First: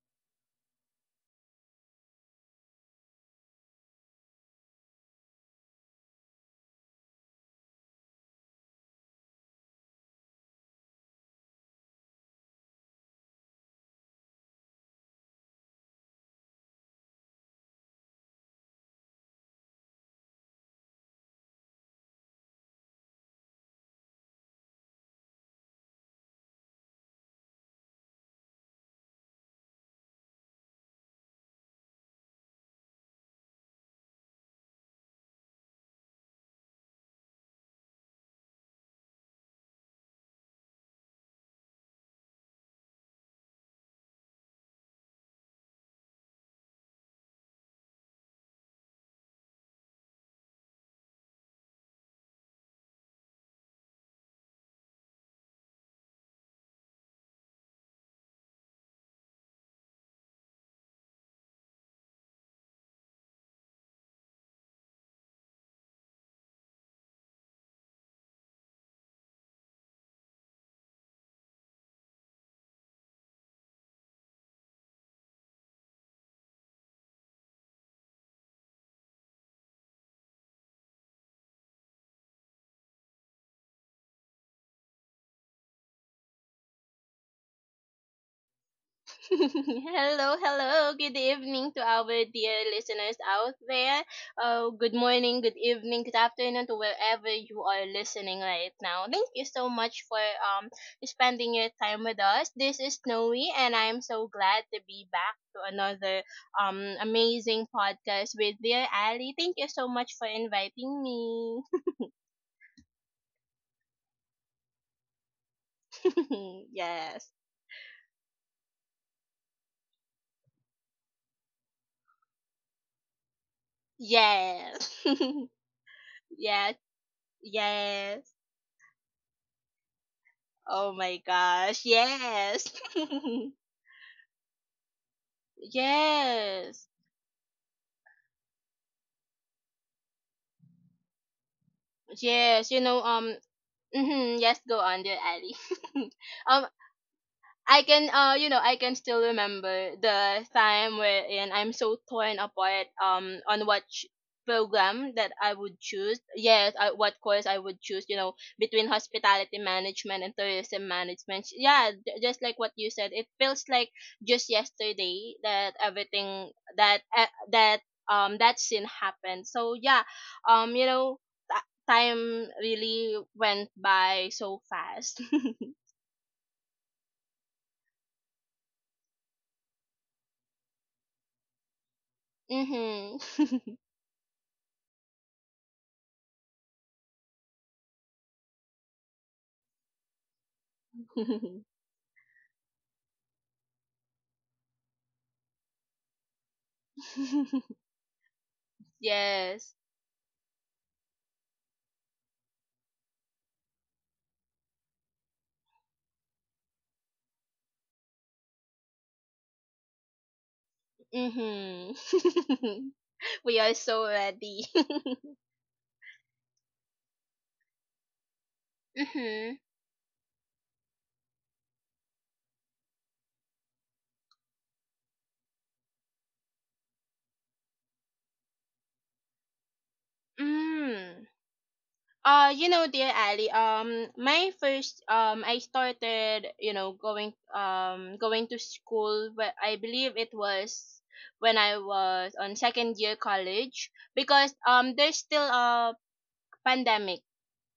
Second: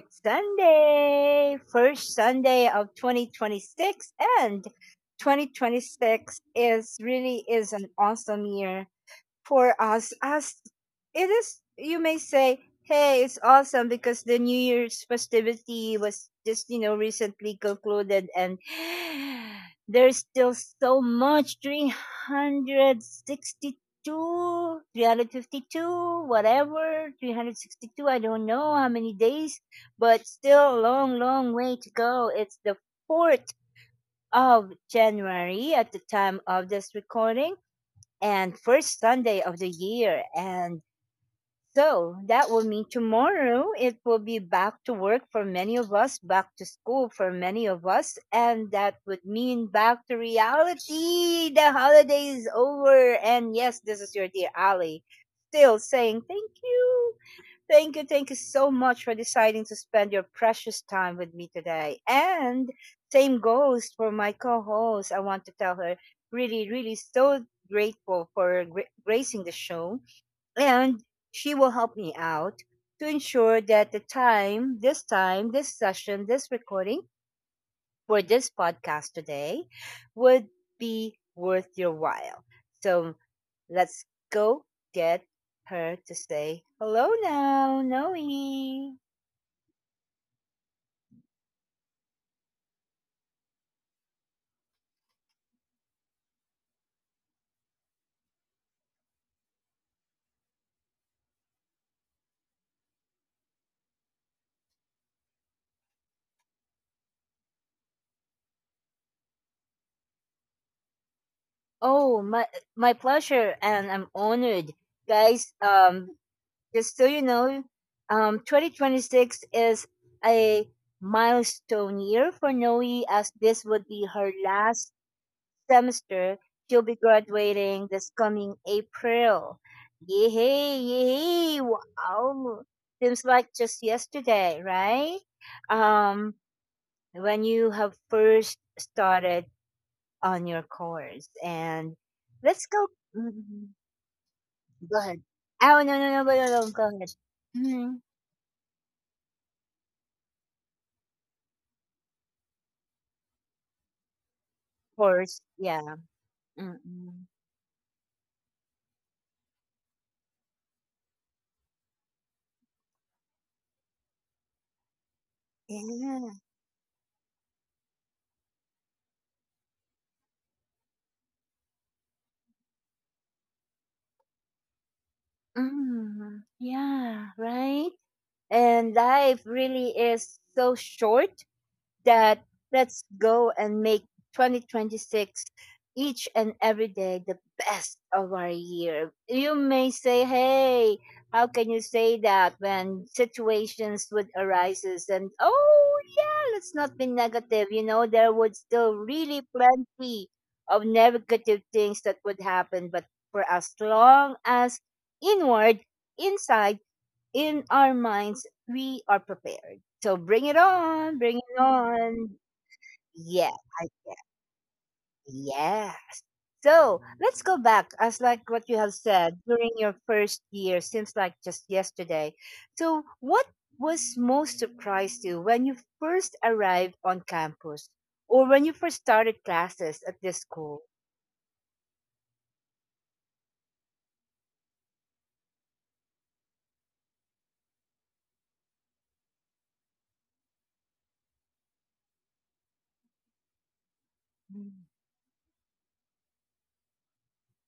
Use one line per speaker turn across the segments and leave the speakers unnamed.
It's Sunday, first Sunday of 2026, and 2026 is really is an awesome year for us. As it is, you may say, hey, it's awesome because the new year's festivity was just recently concluded. And there's still so much. 362 352 whatever, 362, I don't know how many days, but still a long way to go. It's the 4th of January at the time of this recording, and first Sunday of the year. And so that will mean tomorrow it will be back to work for many of us, back to school for many of us, and that would mean back to reality. The holiday is over. And yes, this is your dear Ali, still saying thank you. Thank you. Thank you so much for deciding to spend your precious time with me today. And same goes for my co host. I want to tell her really, really so grateful for gracing the show. And she will help me out to ensure that the time, this session, this recording for this podcast today would be worth your while. So let's go get her to say hello now, Noe.
Hello, hello. Good evening to our dear listeners out there. Good morning, good evening, good afternoon to wherever you are listening right now. Thank you so much for spending your time with us. This is Snowy, and I'm so glad to be back to another amazing podcast with dear Ali. Thank you so much for inviting me.
Oh, my pleasure, and I'm honored, guys. Just so
Yes,
you know, 2026 is a milestone year for Noe, as this would be her last
yes.
semester.
Yes,
She'll be graduating this
yes.
coming April. Yay,
Oh my
yay,
gosh.
wow.
Yes.
Seems like just yesterday, right? Um,
Yes.
when you have first started on your course. And let's
Yes.
go. mm,
Mhm, yes, go
Go
on, dear
ahead.
Ali.
Oh, no, no, no, no, no,
um,
no, go ahead.
I
Mm-hmm.
can uh you know I can still remember the time wherein I'm so torn apart on what program that
Course,
I would
yeah.
choose. Yes, what
Mm-mm.
course I would choose. Between hospitality management and tourism management. Yeah, just like what you said, it feels like just yesterday that
Yeah.
everything that uh, that that scene happened. So yeah, um you know t- time really went by so fast.
Mm, yeah, right? And life really is so short that let's
Mhm.
go and make 2026 each and every day the best of our year. You may say, hey, how can you say that when situations would arises? And oh yeah, let's not be negative. There would still really
Yes.
plenty of negative things that would happen. But for as long as inward, inside, in our minds, we are prepared. So bring it on, bring it
Mhm.
on. Yeah,
We are
I,
so ready.
yeah. So let's go back. As like what you have said
Mhm.
during your first year, seems like just yesterday. So what was most surprised you when you first arrived on campus, or when you first started classes at this school?
Mm. Dear Ali, my I started, going to school, but I believe it was when I was on second year college because,
Mm.
there's still a pandemic,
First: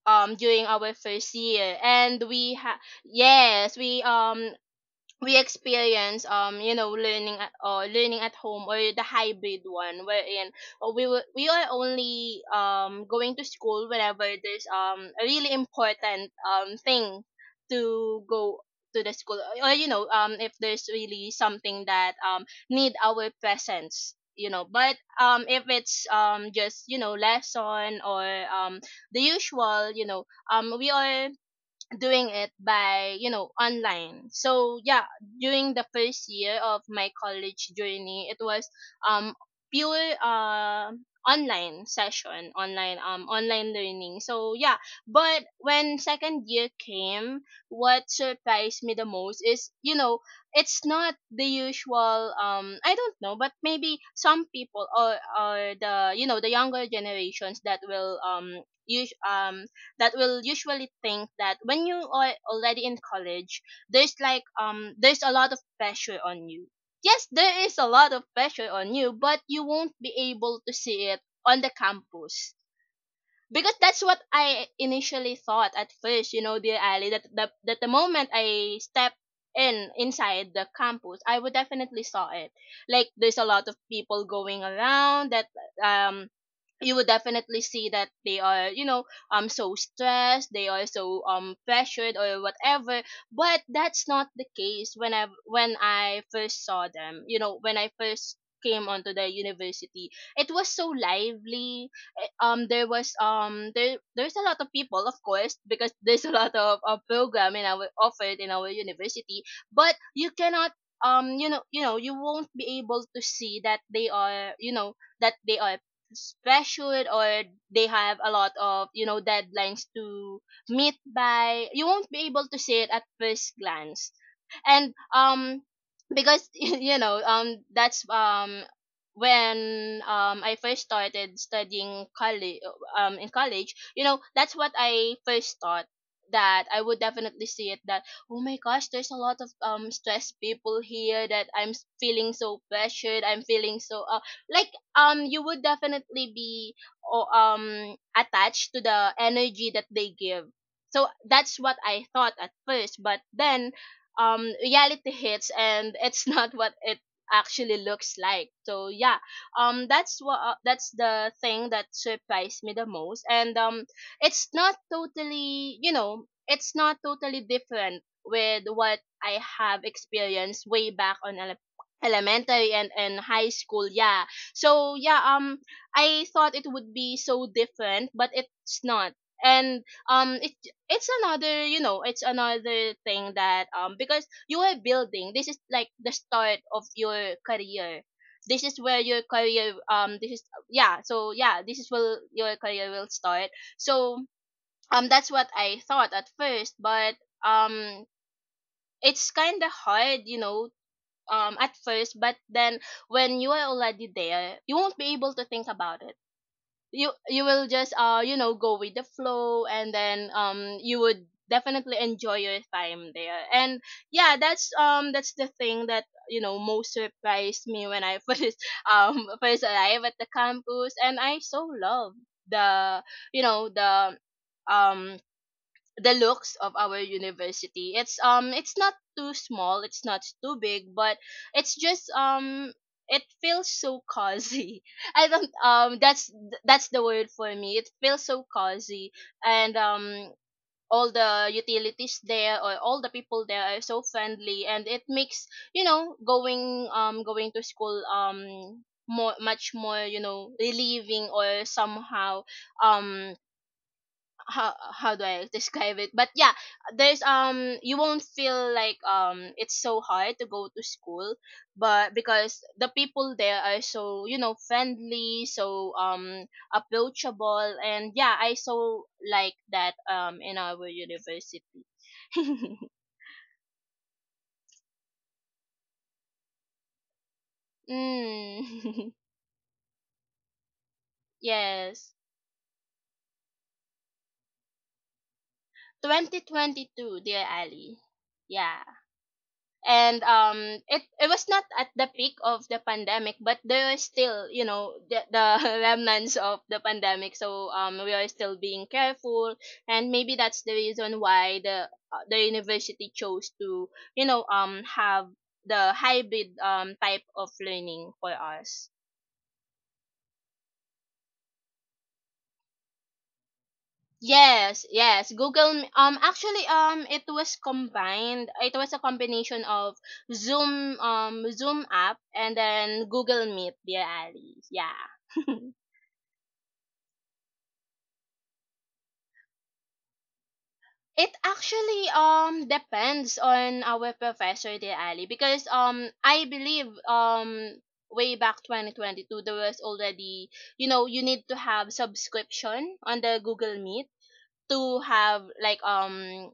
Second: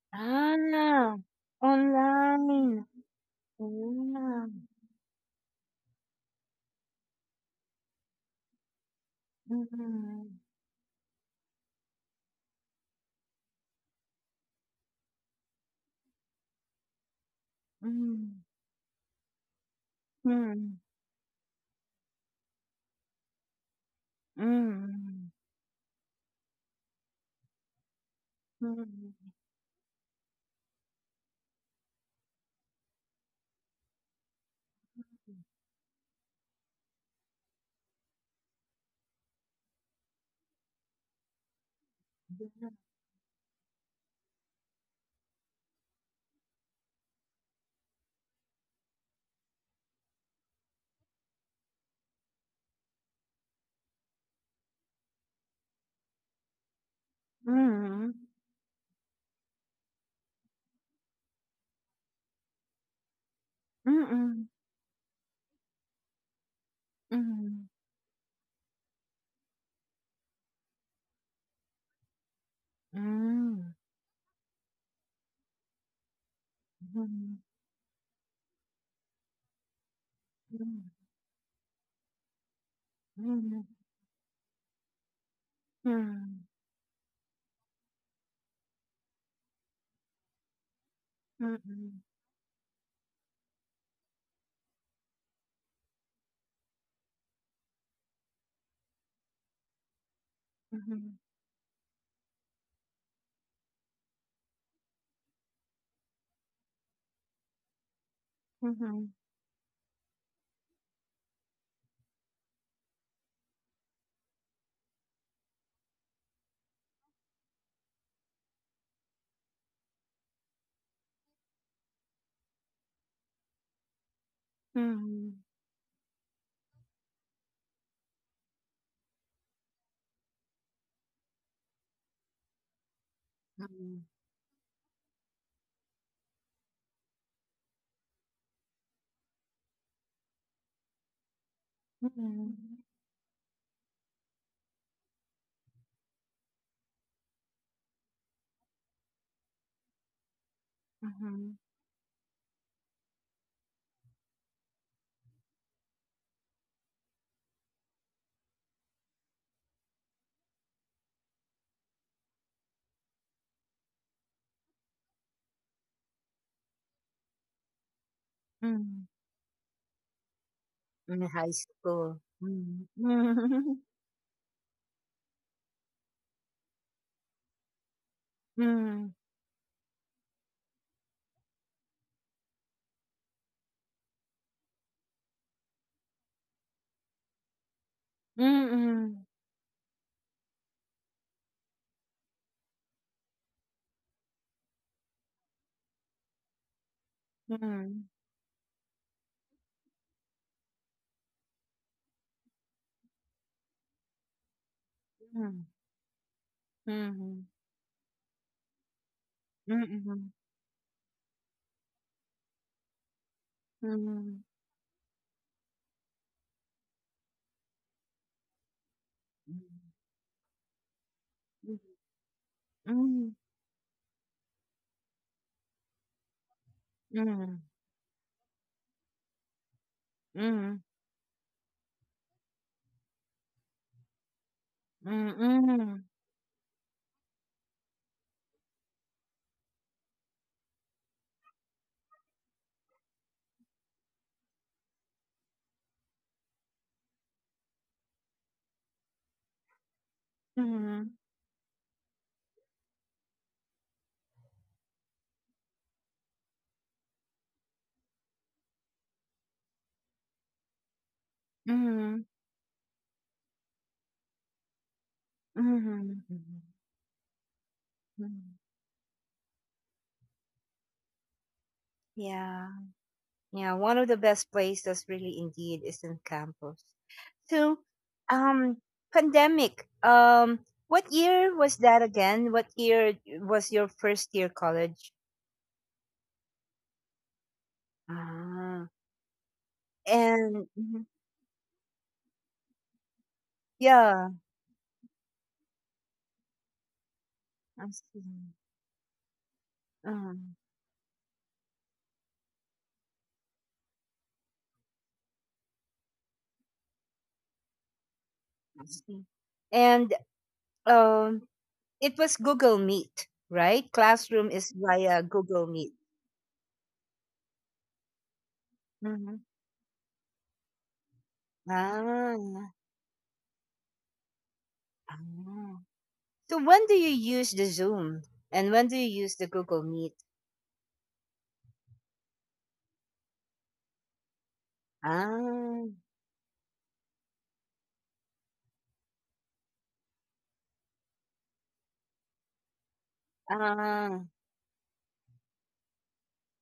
during our
Ah,
first year, and we ha
online.
yes, we,
Ah,
um, we experience learning at home, or the hybrid one
mm,
wherein we are only going to school whenever there's a really important thing to
mm,
go to the school, or if
hmm.
there's really something that need our presence, you know. But
Mm,
if it's just lesson, or
mm,
um the
mm,
usual, we are doing it by online. So yeah, during the first year of my college journey, it was um pure, online session, online learning. So yeah. But when second year came, what surprised me the most is, it's not the usual. I don't know, but maybe some people , or the younger generations
mm,
use um that will usually think that when you are already in college, there's,
mm,
like, there's a lot of pressure on you. Yes, there
mm,
is a lot of pressure on you, but you won't be able to see it on the campus, because that's what I initially thought at first, dear Ali: that
mhm,
the, moment I step in inside the
mhm,
campus, I would definitely saw it, like there's a
mhm,
lot of people going around that um
mhm,
you would definitely see that they are, so stressed, they are so pressured or whatever. But that's not the case when I first saw them, when I first came onto the university. It was so
mhm,
lively. There was there's a lot of people, of course, because there's a lot of, program in our offered in
mhm,
our
mhm,
university, but you cannot, you won't be able to see that they are, that they are special, or they have a lot of, deadlines to meet by. You won't be able to see it at first glance. And,
mhm,
because that's, when, I first started studying college, in college,
mhm,
that's what I first thought, that I would definitely see it, that: oh my gosh, there's a lot of stressed people here, that I'm feeling so
mhm,
pressured, I'm feeling so, like, you would definitely be attached to the energy that they give. So
mhm,
that's what I thought at first, but then reality hits, and it's not what it actually looks like. So yeah, that's what that's the thing that surprised me the most. And it's not totally different with
mhm.
what I have experienced way
In
back on
high school.
elementary
Mm,
and high school. Yeah, so yeah, I thought it would be so different, but
Hmm.
it's
mm,
not. And um, it it's another, it's another thing that, because you are building. This is like the start of your career. This is where
Hmm.
your career this is yeah this is where your career will start. So that's what I thought at first, but
Hmm.
um it's kind of hard, at first. But then when you are already there, you won't be able to
Hmm.
think about it. you
Hmm.
you will just, go with the flow, and
Hmm.
then you would definitely enjoy your time there. And
Hmm.
yeah, that's, the thing that, most surprised me when I first
Hmm.
arrived at the campus. And I so love the
Hmm.
you know um the looks of our
Hmm. Hmm.
university. It's not too small, it's not too
Hmm.
big, but it's just, it feels so cozy.
mm,
I don't
mm,
That's the word for me. It feels so cozy. And all the utilities there, or all the people there, are so friendly, and it makes, going to school, more much more,
Mhm.
relieving, or somehow, um how do I describe it? But yeah, there's you won't feel like, it's so hard to go to school, but
Mhm.
because the people there are so, friendly, so
Mhm. Mhm.
approachable, and yeah,
Mhm.
I so like that, in our university.
Yeah. Yeah. One of the best places really indeed is in campus. So, um,
Mm.
pandemic. What year was that
Yes,
again? What year was your first year college?
2022, dear Ali. Yeah.
Ah.
And
And
it
mhm.
it was not at the peak of the pandemic, but there is
Yeah,
still, the, remnants of the pandemic, so
I
we
see.
are still being careful. And maybe
Um,
that's the reason why the university chose to, have the hybrid, type of learning for
I
us.
see. And um, it was Google Meet, right? Classroom is
Yes,
via
yes.
Google
Google M-
Meet.
um actually it was combined. It was a
Mm-hmm.
combination of Zoom app,
Ah.
and then Google Meet, dear Ali. Yeah.
Ah. So when do you use the Zoom and when do you use the Google Meet?
It actually depends on our professor, dear Ali, because
Ah,
I believe, way back 2022, there was already, you need to have subscription on the Google Meet
ah,
to have, like um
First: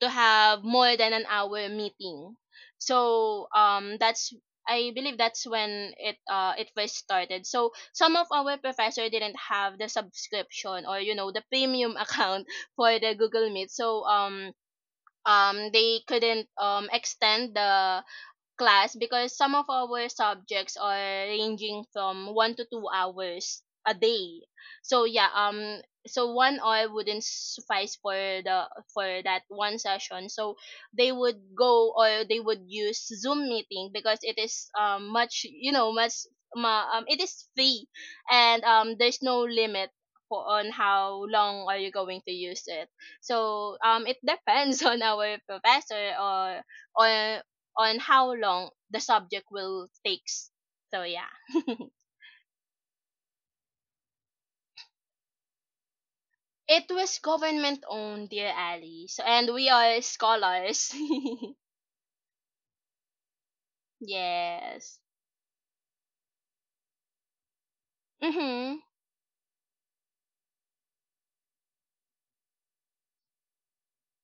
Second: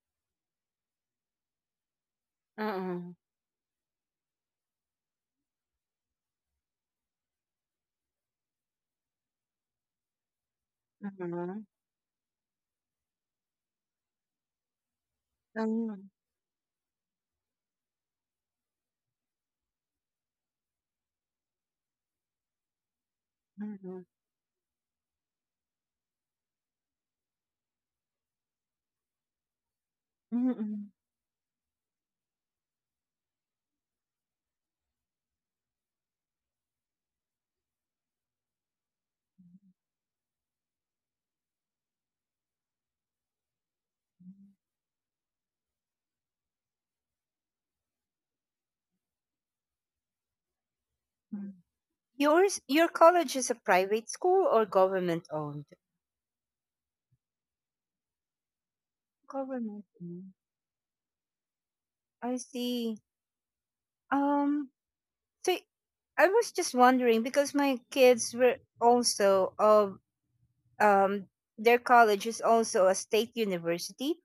to have more than an hour meeting.
mm-mm,
So that's I believe that's when it first started. So some of our professor didn't have the subscription, or, the
mm-mm,
premium account for the Google Meet. So they
mm-mm,
couldn't extend the class, because some of our subjects are ranging from 1 to 2 hours a
mm-mm,
day. So yeah, so 1 hour wouldn't suffice for the for that one session. So
mm-mm,
they would use Zoom meeting, because it is much, much, ma, it is free. And there's no limit for on how long are you going to use it. So it depends on our professor, or on how long the subject will takes. So yeah.
mm. Yours, your college is a private school or government owned?
It was government owned, dear Ali. So and we
Government
are
owned.
scholars.
I see. Um,
Yes.
so I was just wondering because my kids were
Mhm.
also of um their college is also a state university.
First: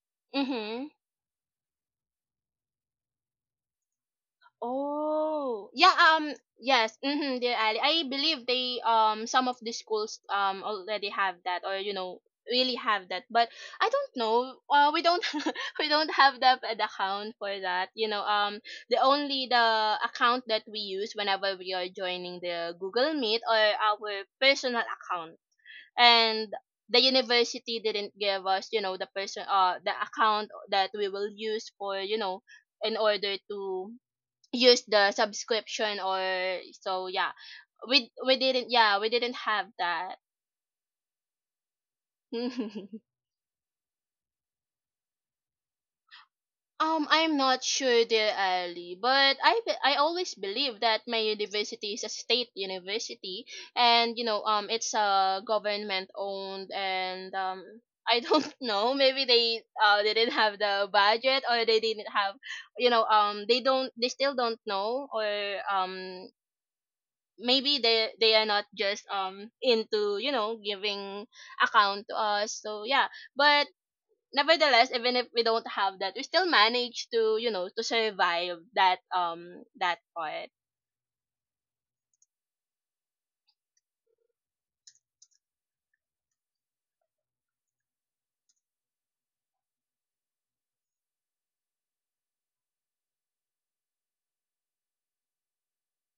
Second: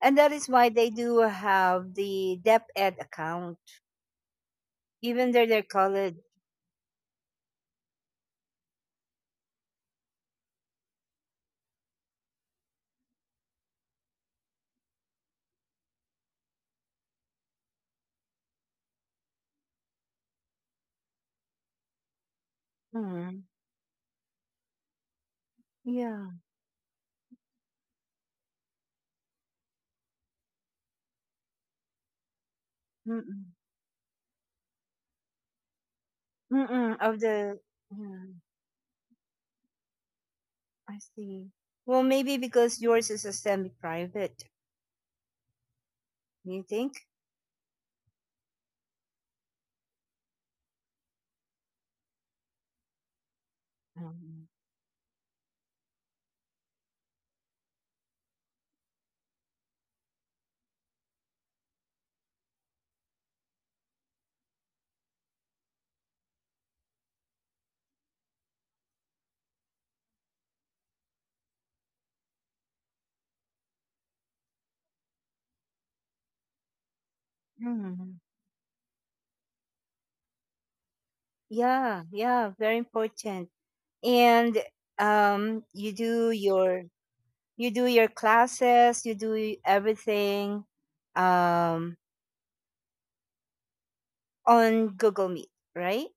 And that is why they
Mhm.
do have the DepEd account, even though they're
Oh, yeah.
called.
Yes. Mm-hmm, dear Ali, I believe they some of the schools already have that, or, really have that. But I don't know. We don't We don't have that, the account for that. The only the account that we use whenever we are joining the Google Meet,
Mm,
or our personal account,
yeah.
and. The university didn't give us, the account that we will use for, in order
Mm-mm.
to use the subscription, or
Mm-mm,
so
of
yeah,
the.
we
Yeah,
we didn't yeah we didn't have that.
I see. Well, maybe because yours is a semi private, you think?
I'm not sure, dear Ali, but I always believe that my university is a state university, and,
Mm.
it's, government owned. And I don't know. Maybe they didn't have the budget, or they didn't have, they still don't know, or um maybe they are not just, into, giving account to us. So yeah. But nevertheless, even if we don't have that, we still manage to you know to
Mm.
survive that, part.
Yeah, yeah, very important. And um, you do your you do your classes, you do everything um, on Google Meet, right?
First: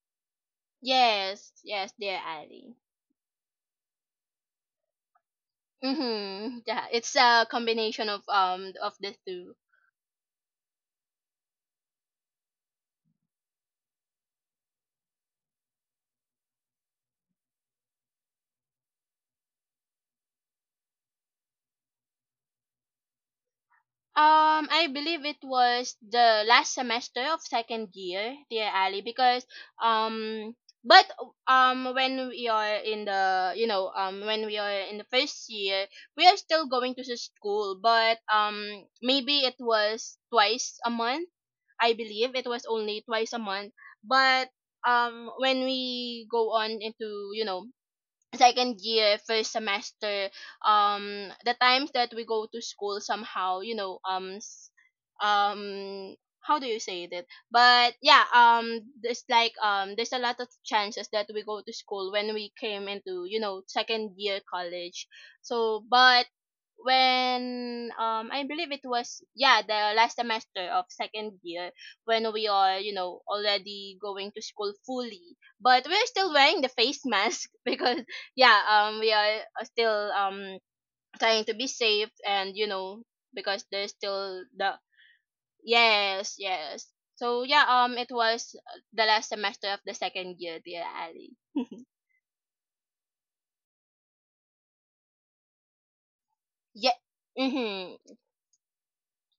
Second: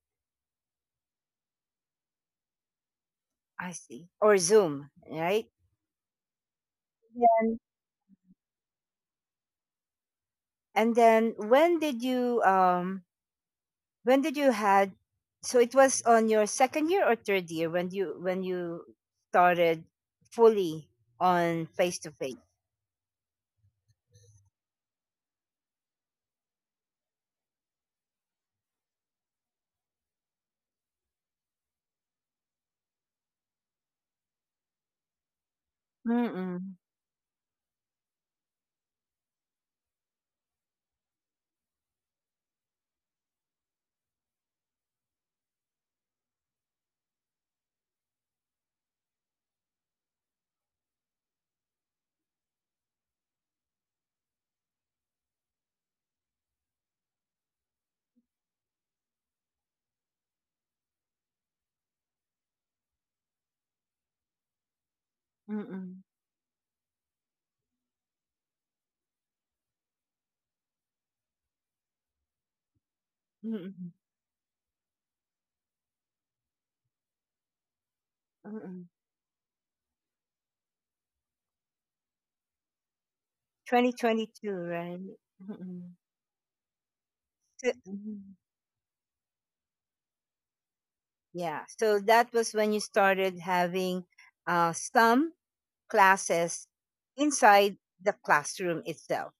Yes, yes, dear Ali.
I see. Or Zoom, right?
Mm-hmm. Yeah, it's a
then
combination of the two.
and then when did you had so it was on your second year or third year when you started fully on face to face.
I believe it was the last semester of second year, dear Ali, because um, but when we are in the first year, we are still
Mm-mm.
going to the school, but maybe it was twice a month. I believe it was only twice a month, but when we go on into second year first semester. The times that we go to school, somehow, um how do you say that, but there's like there's a lot of chances that we go to school when we came into second year college. So
Mm-mm.
but when I believe it was, yeah, the last semester of second year, when we are
Mm-mm.
already going to school fully, but we're still wearing the face mask because, yeah,
Mm-mm.
we are still trying to be safe, and because there's still
2022,
the.
right. Mm-mm.
Yes, yes. So, yeah,
So-
it
mm
was the last semester of the second year, dear Ali.
yeah, so that was when you started having some classes
Yeah.
inside
Mhm.
the classroom itself,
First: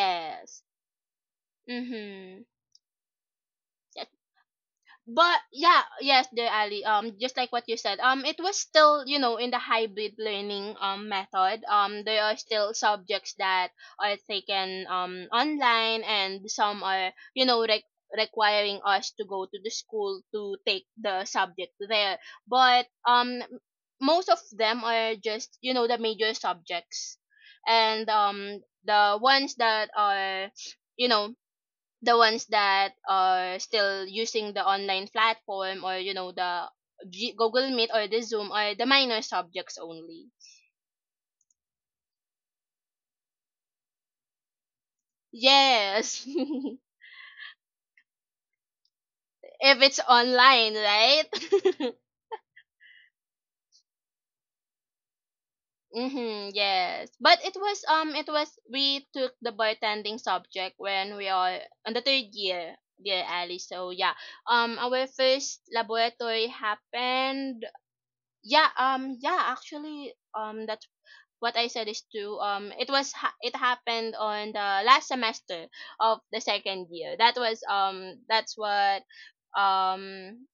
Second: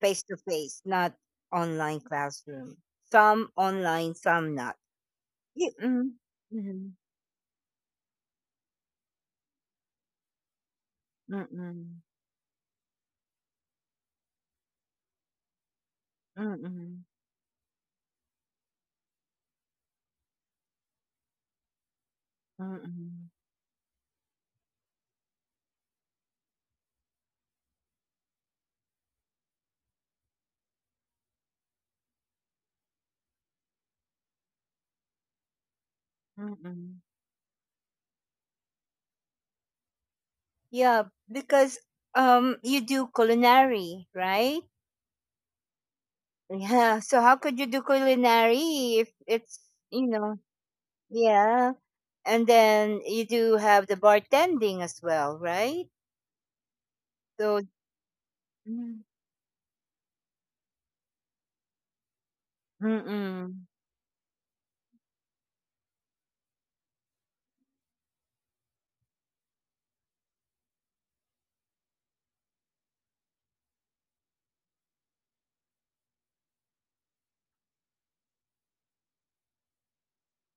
face to face, not online
Mhm.
classroom. Some online, some not.
But,
Y-
yeah,
mm,
yes, there, Ali,
mhm,
just like what you said, it was still, in the hybrid learning method.
mm-mm,
There are still subjects that are taken online, and some
mm-mm,
are, requiring us to go to the school to take the subject there, but
mm-mm,
most of them are just, the major subjects. And the ones that are you know the ones that are still using the online platform, or the
mm-mm.
Google Meet or the Zoom, are the minor subjects only.
Yeah, because you do culinary, right?
Yes. If
Yeah. So how could you do culinary if it's
it's
you know?
online,
Yeah,
right?
and then you do have the bartending as well, right?
Mhm, yes. But
So
it was
mm,
we took the bartending subject when we are on the third year, dear Ali.
mm-mm,
So yeah. Our first laboratory happened, yeah, yeah, actually, that's what I said is true. It was it happened on the last semester of the second year. That was that's what um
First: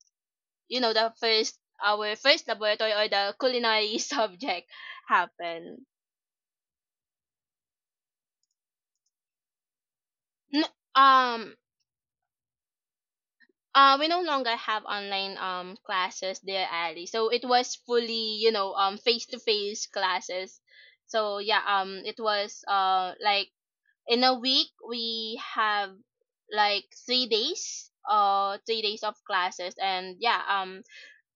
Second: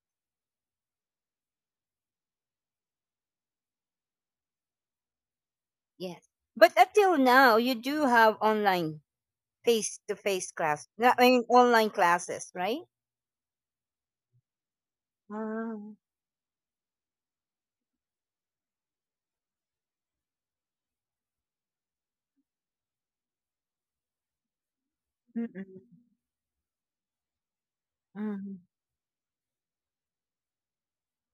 the first our first laboratory, or the culinary subject, happened.
yes. But until now, you do have online. Face-to-face
N-
class. No, I mean
um.
online classes, right?
We no longer have online
Mm,
classes there, Ali. So it was fully, you know, face to face classes. So yeah, it was, like, in a week we
mm-mm,
have like
mm,
3 days of classes, and, yeah,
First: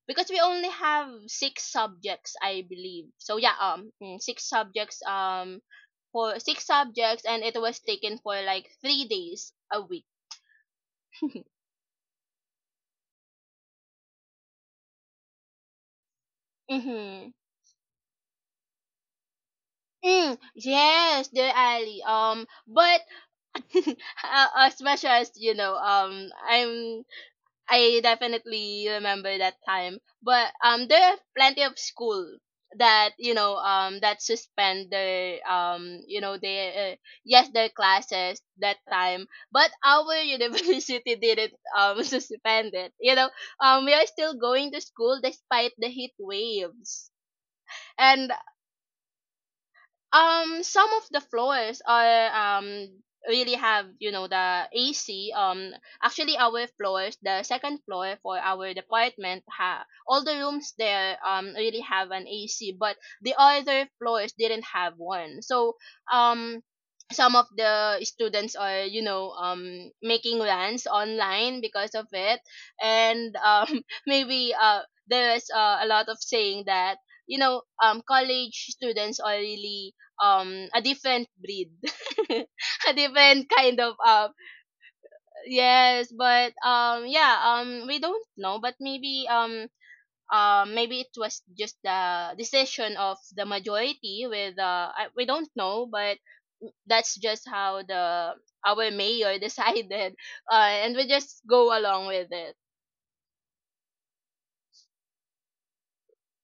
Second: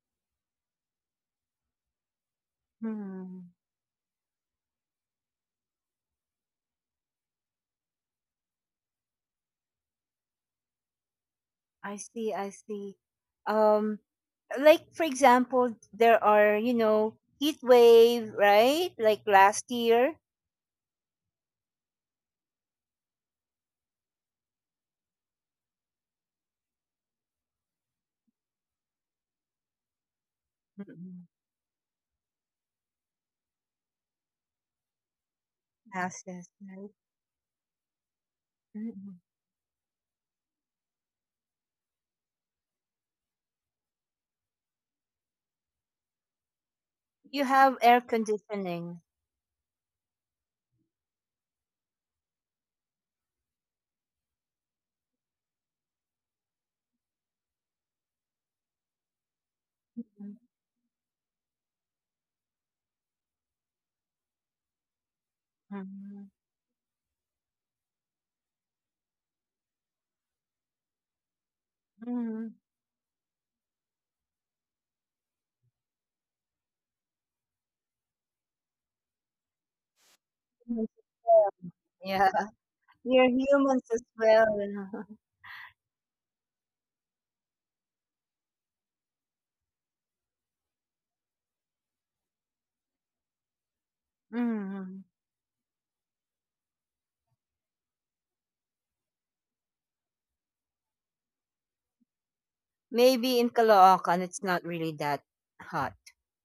because we only have six subjects, I believe. So,
mm.
yeah, mm, six subjects, for six subjects, and it was taken for like 3 days a week.
I see, I see. Um, like for example, there are, you know,
Mm-hmm.
heat wave, right? Like last year,
Mm, yes, dear Ali, but as much as I definitely remember that time. But there are
Mm-mm.
plenty of school that that suspend their
classes,
they,
right?
yes, their classes that
Mm-mm.
time. But our university didn't suspend it. You know, we are still going to school despite the heat waves.
You have air
And
conditioning.
some of the floors are um really have, you know, the AC. Actually, our floors, the second floor for our department, ha all the
Mm-mm.
rooms there really have an AC, but the other floors didn't have one. So
Mm-mm.
um. some of the students are, you know, making rants online because of it,
Mm-mm.
and maybe, there is, a lot of saying that, you know, college students are really a different
Well.
breed.
Yeah,
A
we are
different kind
humans
of
as well.
yes, but we don't know, but maybe, maybe it was just the decision of the majority with,
Mm.
we don't know, but that's just how the our mayor decided, and we just go along with it.
Maybe in Caloocan, it's not really that hot.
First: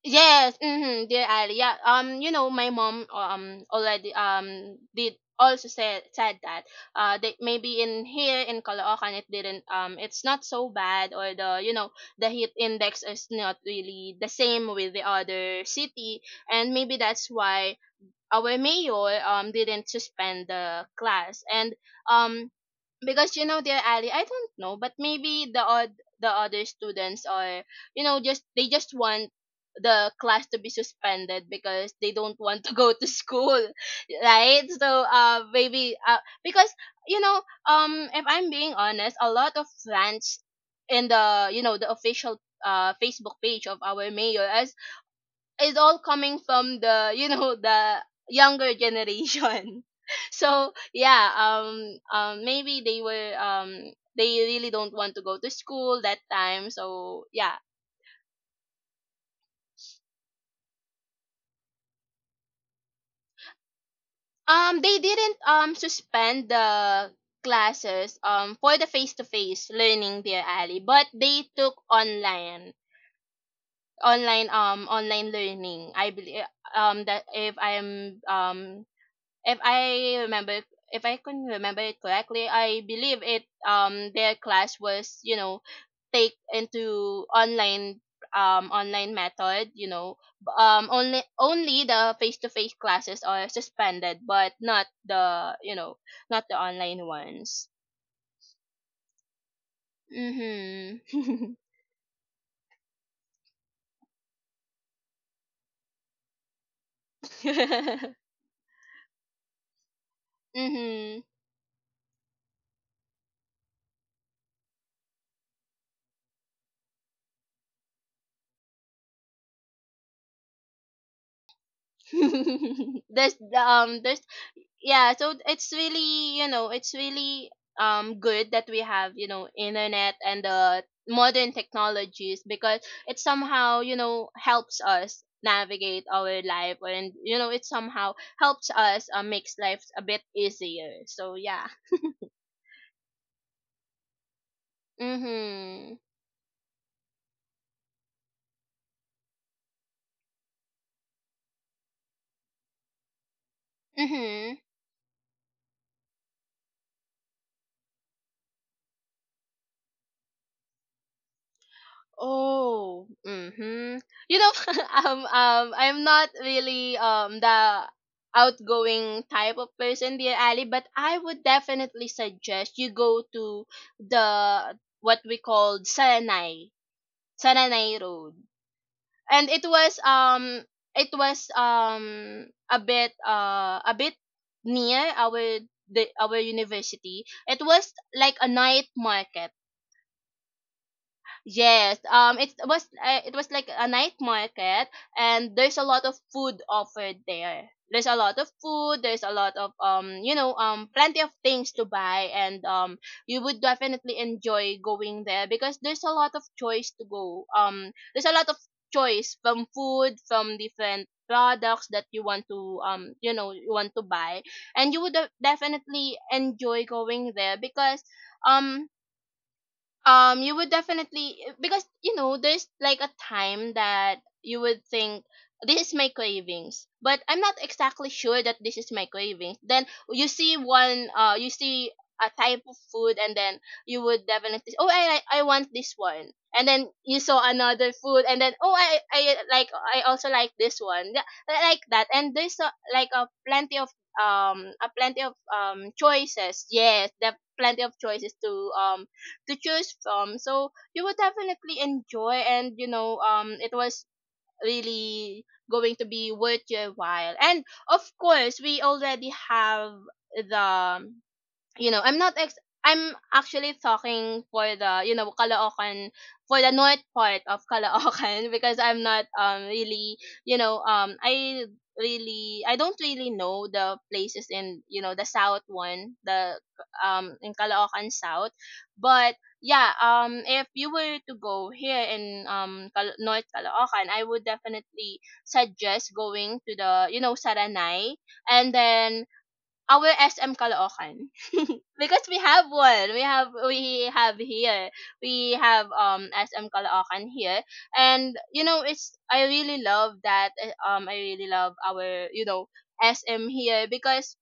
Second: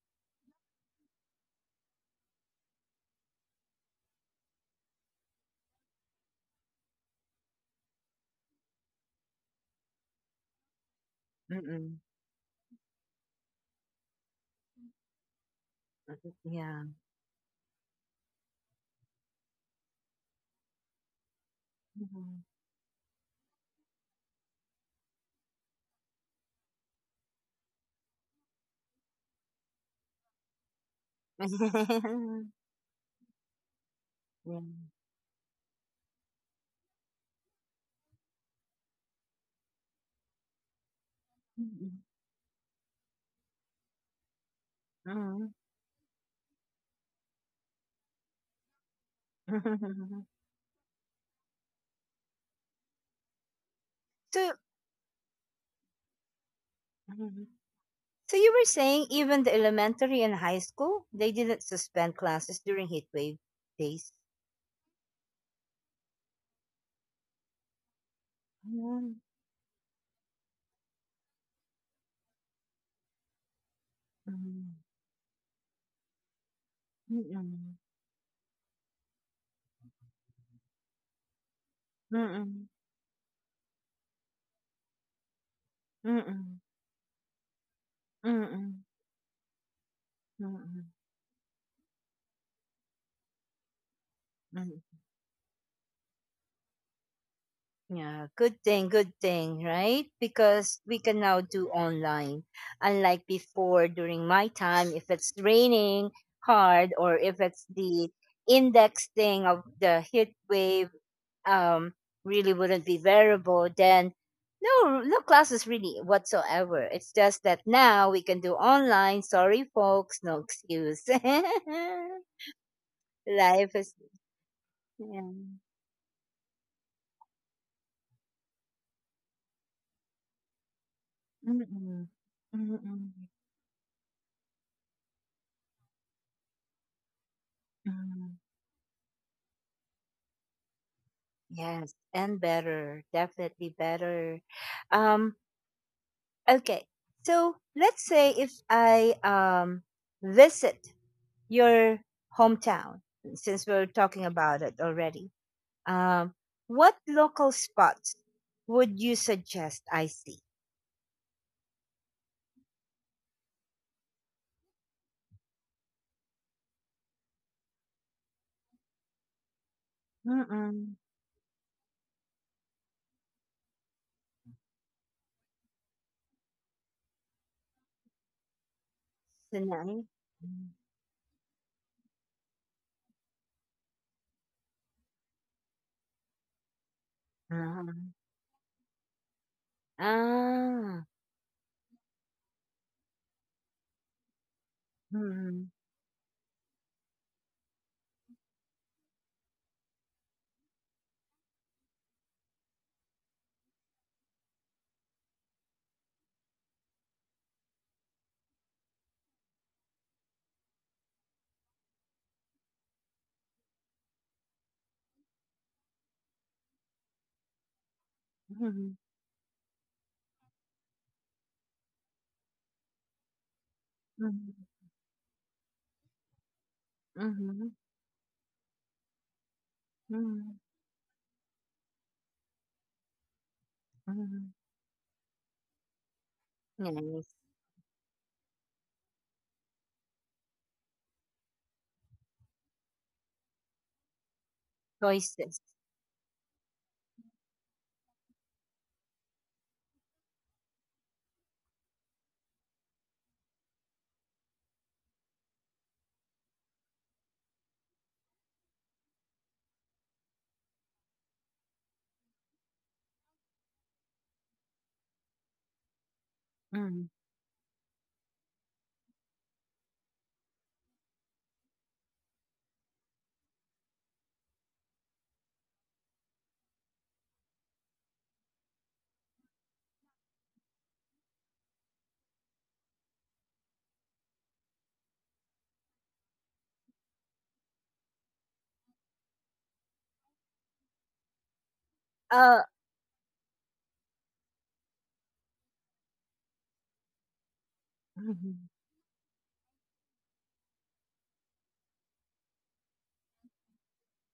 Yes, mm-hmm, dear Ali. Yeah, you know, my mom, already, did also said that, that maybe in here in Caloocan it didn't, it's not so bad, or, the you know
Mm-mm.
the heat index is not really the same with the other city, and
Yeah.
maybe that's why our mayor didn't suspend the class. And
Mhm.
um because, you know, they're Ali, I don't know, but maybe the other students are, you know, just they just want the class to be suspended because they don't want to go to school.
yeah.
Right. So, maybe, because, you know, if I'm being honest, a lot of plants in the, you know, the
Mhm.
official Facebook page of our mayor
Mhm.
is all coming from the, you know, the younger generation. So, yeah, maybe they were they
so,
really don't want to go to school that time. So
Mhm.
yeah.
So you were saying even the elementary and high school, they didn't suspend classes during heat wave days.
They didn't suspend the classes for the face
Mm,
to face learning, dear Ali, but they took online, online,
mm,
online learning, I believe. That, if
mm,
I'm, if I remember, if I can remember it
mm,
correctly,
mm,
I believe it, their class was, you know,
mm,
take
mm,
into online,
mm,
online method, you know.
mm, mm,
Only the face to face classes are suspended, but not
mm.
the, you know, not the online ones.
Yeah, good thing, right? Because we
Mhm.
can now do online. Unlike before, during my time, if it's raining hard or if it's the index thing of the heat wave,
Mhm.
um, really wouldn't be variable, then no, no classes really whatsoever. It's just that now we can do online. Sorry, folks, no excuse.
There's,
Life is,
there's, yeah,
yeah.
so it's really, you know, it's really good that we have, you know, internet and the modern
Mm-mm.
technologies, because it
Mm-mm.
somehow, you know, helps us navigate our life, and, you know, it somehow helps us, makes life a bit easier. So yeah.
Yes, and better, definitely better. Um,
Mhm.
okay, so let's say if I visit your hometown, since we're talking
Mhm.
about it already, um, what local spots would you suggest I see?
Oh, mm-hmm. You know, I'm not really the outgoing type of person, dear Ali, but
Mm-mm.
I would definitely suggest you go to the what we call Sananay, Sananay Road, and it was,
Sinai?
it was, a bit, a bit near our the our university. It was
Mm.
like a night market.
Ah.
Yes, it was, it was like a night market, and
Mm.
there's a lot of food offered there. There's a lot of food. There's a lot of, you know, plenty of things to buy, and, you would definitely enjoy going there because there's a lot of choice to go. There's a lot of choice from food, from different products that you want to, you know, you want to buy, and you would definitely enjoy going there because, um
Mm.
you would definitely, because, you know, there's like a time that
Mm.
you would think, this is my cravings, but I'm not
Mm.
exactly sure that this is my cravings. Then you see
Mm.
one, you see a type of food, and then you would
Mm.
definitely, oh, I want this one, and then you
Nice
saw another food, and then, oh, I like I also like this one. Yeah, like that. And there's a, like a plenty of, a plenty of
choices.
choices. Yes, there are plenty of choices um to choose from. So you would definitely enjoy, and you know, it was really going to be worth your while. And, of course, we already have the, I'm not ex I'm actually talking for the, you know, Caloocan, for the north
Mm.
part of Caloocan. Because I'm not really, you know, I don't really know the places in, you know, the south one, the in Caloocan South. But yeah, if you were to go here in, North Caloocan, I would definitely suggest going to the, you know, Saranay, and then our SM Caloocan. Because we have one. We have here. We have SM Caloocan here, and, you
Mhm.
know, it's, I really love that. I really love our, you know, SM here because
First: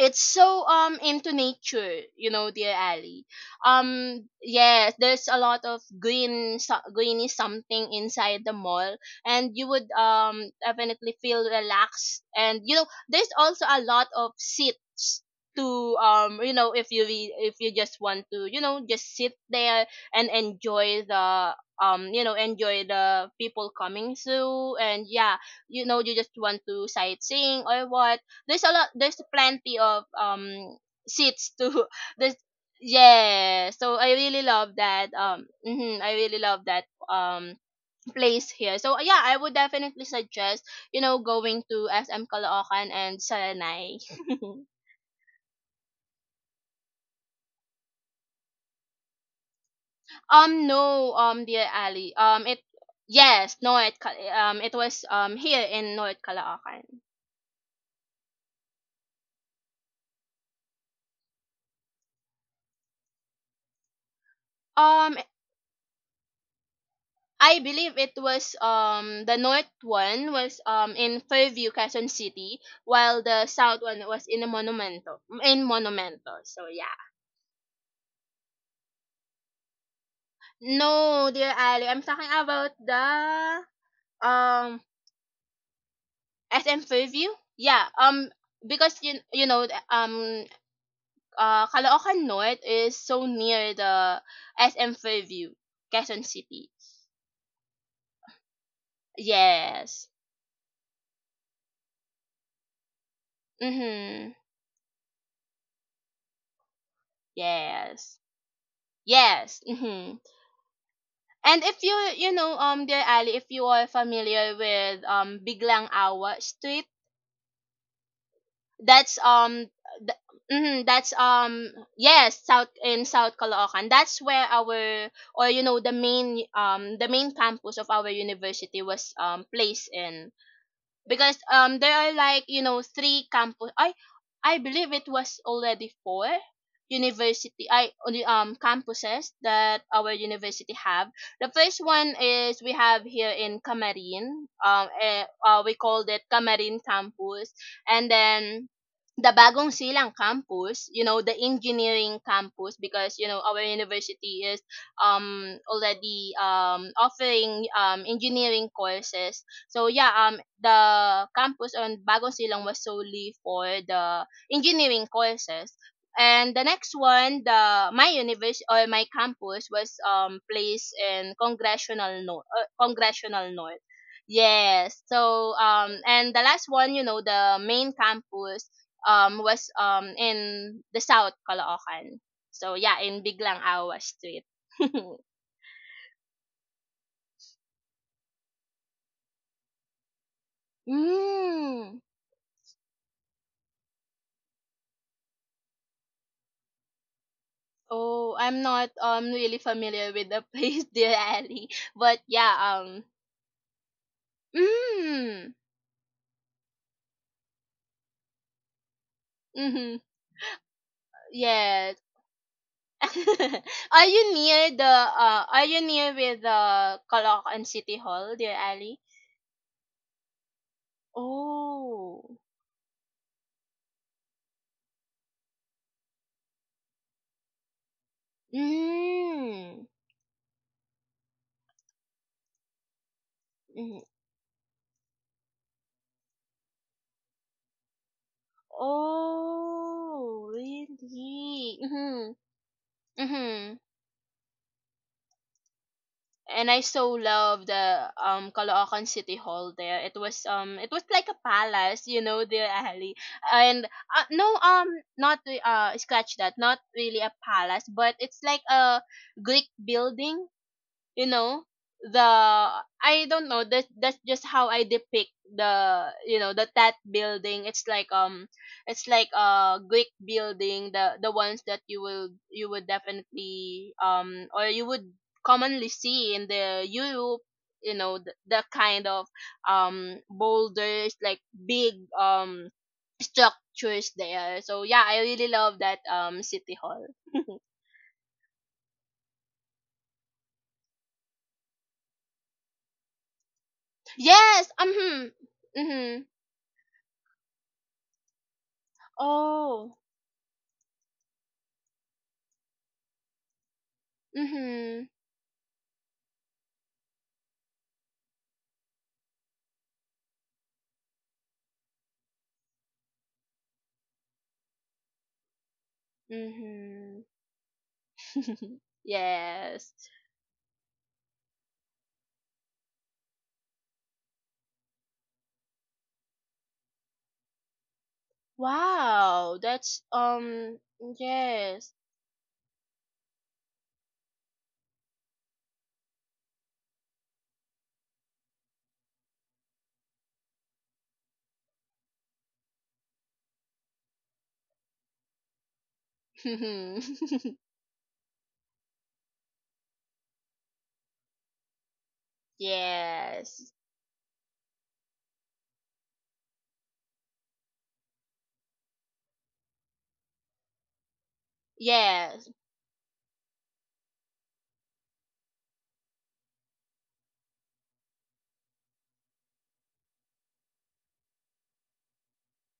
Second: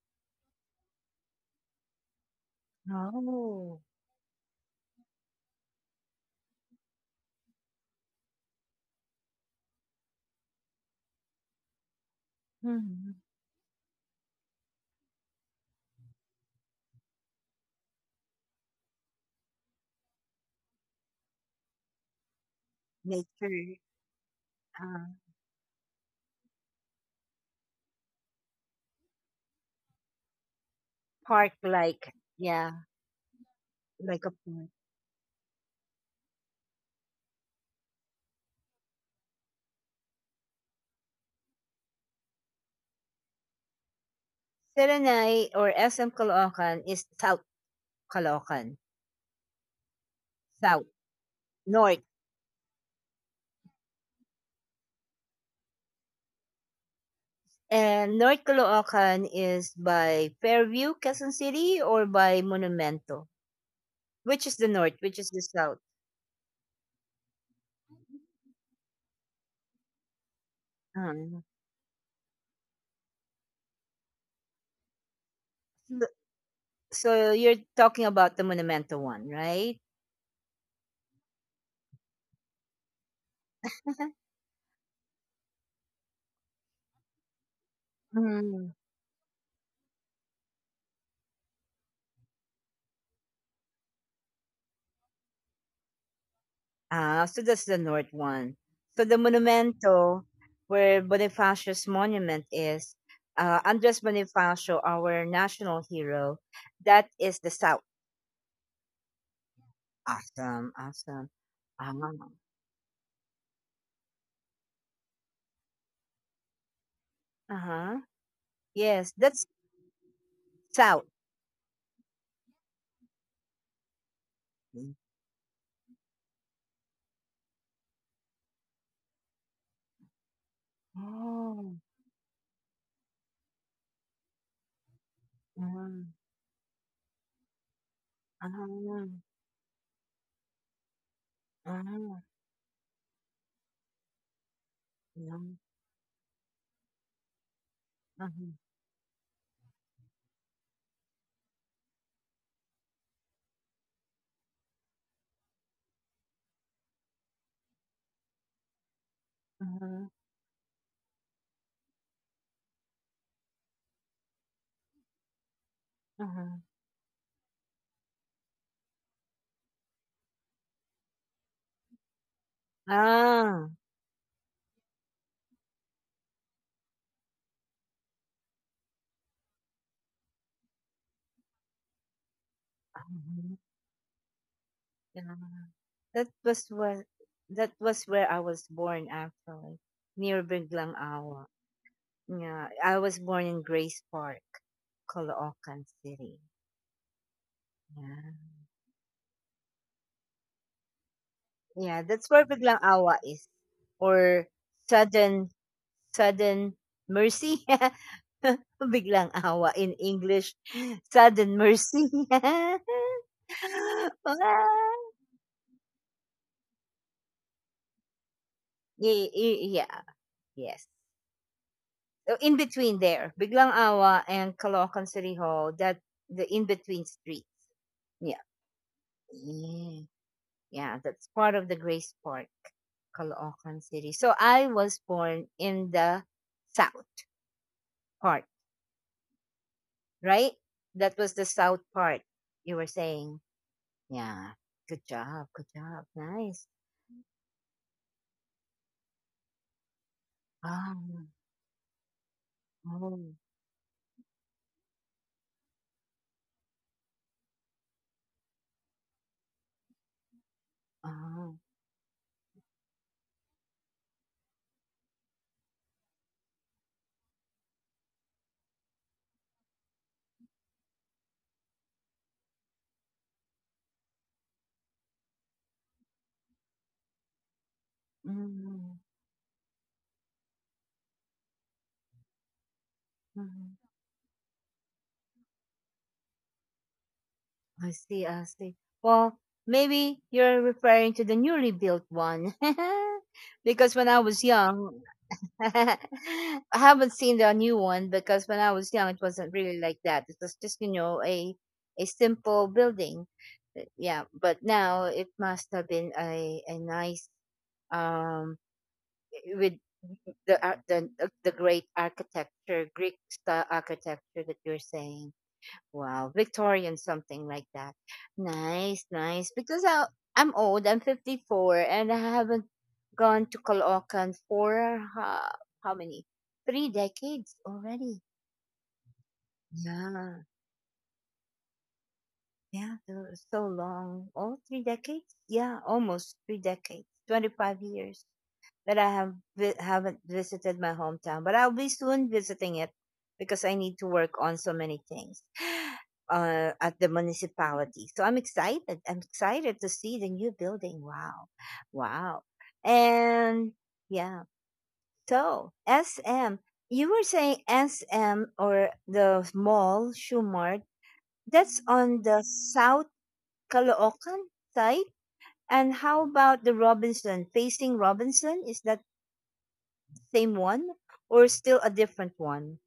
it's so into nature, you know, dear Ali.
Oh.
Yes, there's a lot of green, greeny something inside the mall, and you would definitely feel relaxed, and, you know,
Mhm.
there's also a lot of seats to, you know, if you, if you just want to, you know, just sit there and enjoy the, you know, enjoy the people
Nature,
coming through. And,
uh,
yeah, you know, you just want to sightseeing or what, there's a lot, there's plenty of seats to
park-like.
there's,
Yeah,
yeah, so I
like a
really love
park.
that, mhm, I really love that place here. So, yeah, I would definitely suggest, you know, going to SM Caloocan and Salanay.
Serenay or SM Caloocan is South Caloocan, South,
No, dear
North.
Ali, it, yes, no, it, it was here in North Caloocan.
And North Caloocan is by Fairview, Quezon City, or by Monumento. Which is the North, which
um
is the South.
I believe it was, the north one was in
Um,
Fairview, Quezon City, while the south one was in the Monumento. In
so,
Monumento. So yeah.
so you're talking about the Monumento one, right?
No, dear Ali, I'm talking about the, um SM Fairview. Yeah. Because you know, the, Caloocan North is so near the SM Fairview, Quezon City.
Ah, so that's the north one. So the
Yes.
Monumento, where Bonifacio's monument is, Andres
Mhm.
Bonifacio, our national hero, that is the south.
Yes. Yes. Mhm.
Awesome, awesome.
And
Uh
if you, you know, dear Ali, if you are familiar with Biglang Awa Street,
huh. Yes,
that's,
that's
th- mhm,
south.
that's, yes, south in South Caloocan. That's where
Mm.
our, or, you know, the main, the main campus of our university was placed in. Because
Oh.
there are, like, you know, three campus I believe it was already
Uh-huh.
four university I only,
Uh-huh.
campuses that our university have. The first one
Uh-huh.
is we have here in Camarin,
Uh-huh.
we called it Camarin campus. And then the Bagong Silang campus, you know, the engineering campus, because, you know, our university is already offering engineering courses. So
Uh-huh.
yeah, the campus on Bagong Silang was solely for the engineering courses.
Uh-huh.
And the next one, the my university or my campus was placed in Congressional North, Congressional
Ah.
North. Yes. So and the last one, you know, the main campus was in the South Caloocan. So yeah, in Biglang Awa Street.
Yeah. That was where that was where I was born actually. Near Biglang Awa.
Mm.
Yeah. I was born in Grace Park, Caloocan City.
Oh,
Yeah.
I'm not really familiar with the place, dear Ali.
Yeah,
But
that's where
yeah,
Biglang Awa is. Or sudden
mm,
sudden mercy. Biglang awa in
mm-hmm.
English. Sudden
Yes.
mercy.
are you
yeah,
near the are you near with the Caloocan City Hall, dear Ali?
yeah, yeah, yes.
Oh.
In between there, Biglang Awa and Caloocan City Hall, that the in between street. Yeah.
Mm.
Mm. Yeah, that's part of the Grace Park, Caloocan City.
Mm.
So I was born in the south part, right?
Oh,
That was the south
really?
part
Mhm.
you were saying.
Mm-hmm.
Yeah. Good job. Good job. Nice.
And I so love the Caloocan City Hall there.
Ah,
It was like a palace, you know, the alley.
oh,
And not re- scratch that, not really a palace, but it's like a Greek building, you
oh,
know. The i don't know, that that's just how I depict, the you know, the tat building. It's like it's like a Greek building, the ones that you would definitely or you would commonly see in the Europe, you know, the
mm,
kind of boulders, like big
mm.
structures there. So yeah, I really love that city hall.
I see, I see. Well, maybe you're referring to the newly built one. because when I was
Yes. Um
young,
hmm
I
mm-hmm.
haven't seen the new one because when I was young, it wasn't really like
Oh.
that. It was just, you know, a simple building. Yeah, but now
Mhm.
it must have been a nice, um, with the, ar- the, the great architecture, Greek style architecture that you're saying. Wow, Victorian,
Mhm.
something like that. Nice, nice. Because
Yes.
I'm old, I'm 54, and I haven't gone to Caloocan for uh, how many? Three decades already.
Wow, that's
Yeah,
yes.
yeah, so so long. Oh, three decades? Yeah, almost three decades, 25 years. That I have vi- haven't visited my hometown, but I'll be soon visiting it because I need to work on so many things at the municipality. So I'm excited. I'm excited to see the new building. Wow, wow, and
Yes.
yeah. So SM, you were saying SM or the mall Shumart. That's on the
Yes.
South Caloocan side. And how about the Robinson facing Robinson? Is that same one or still a different one?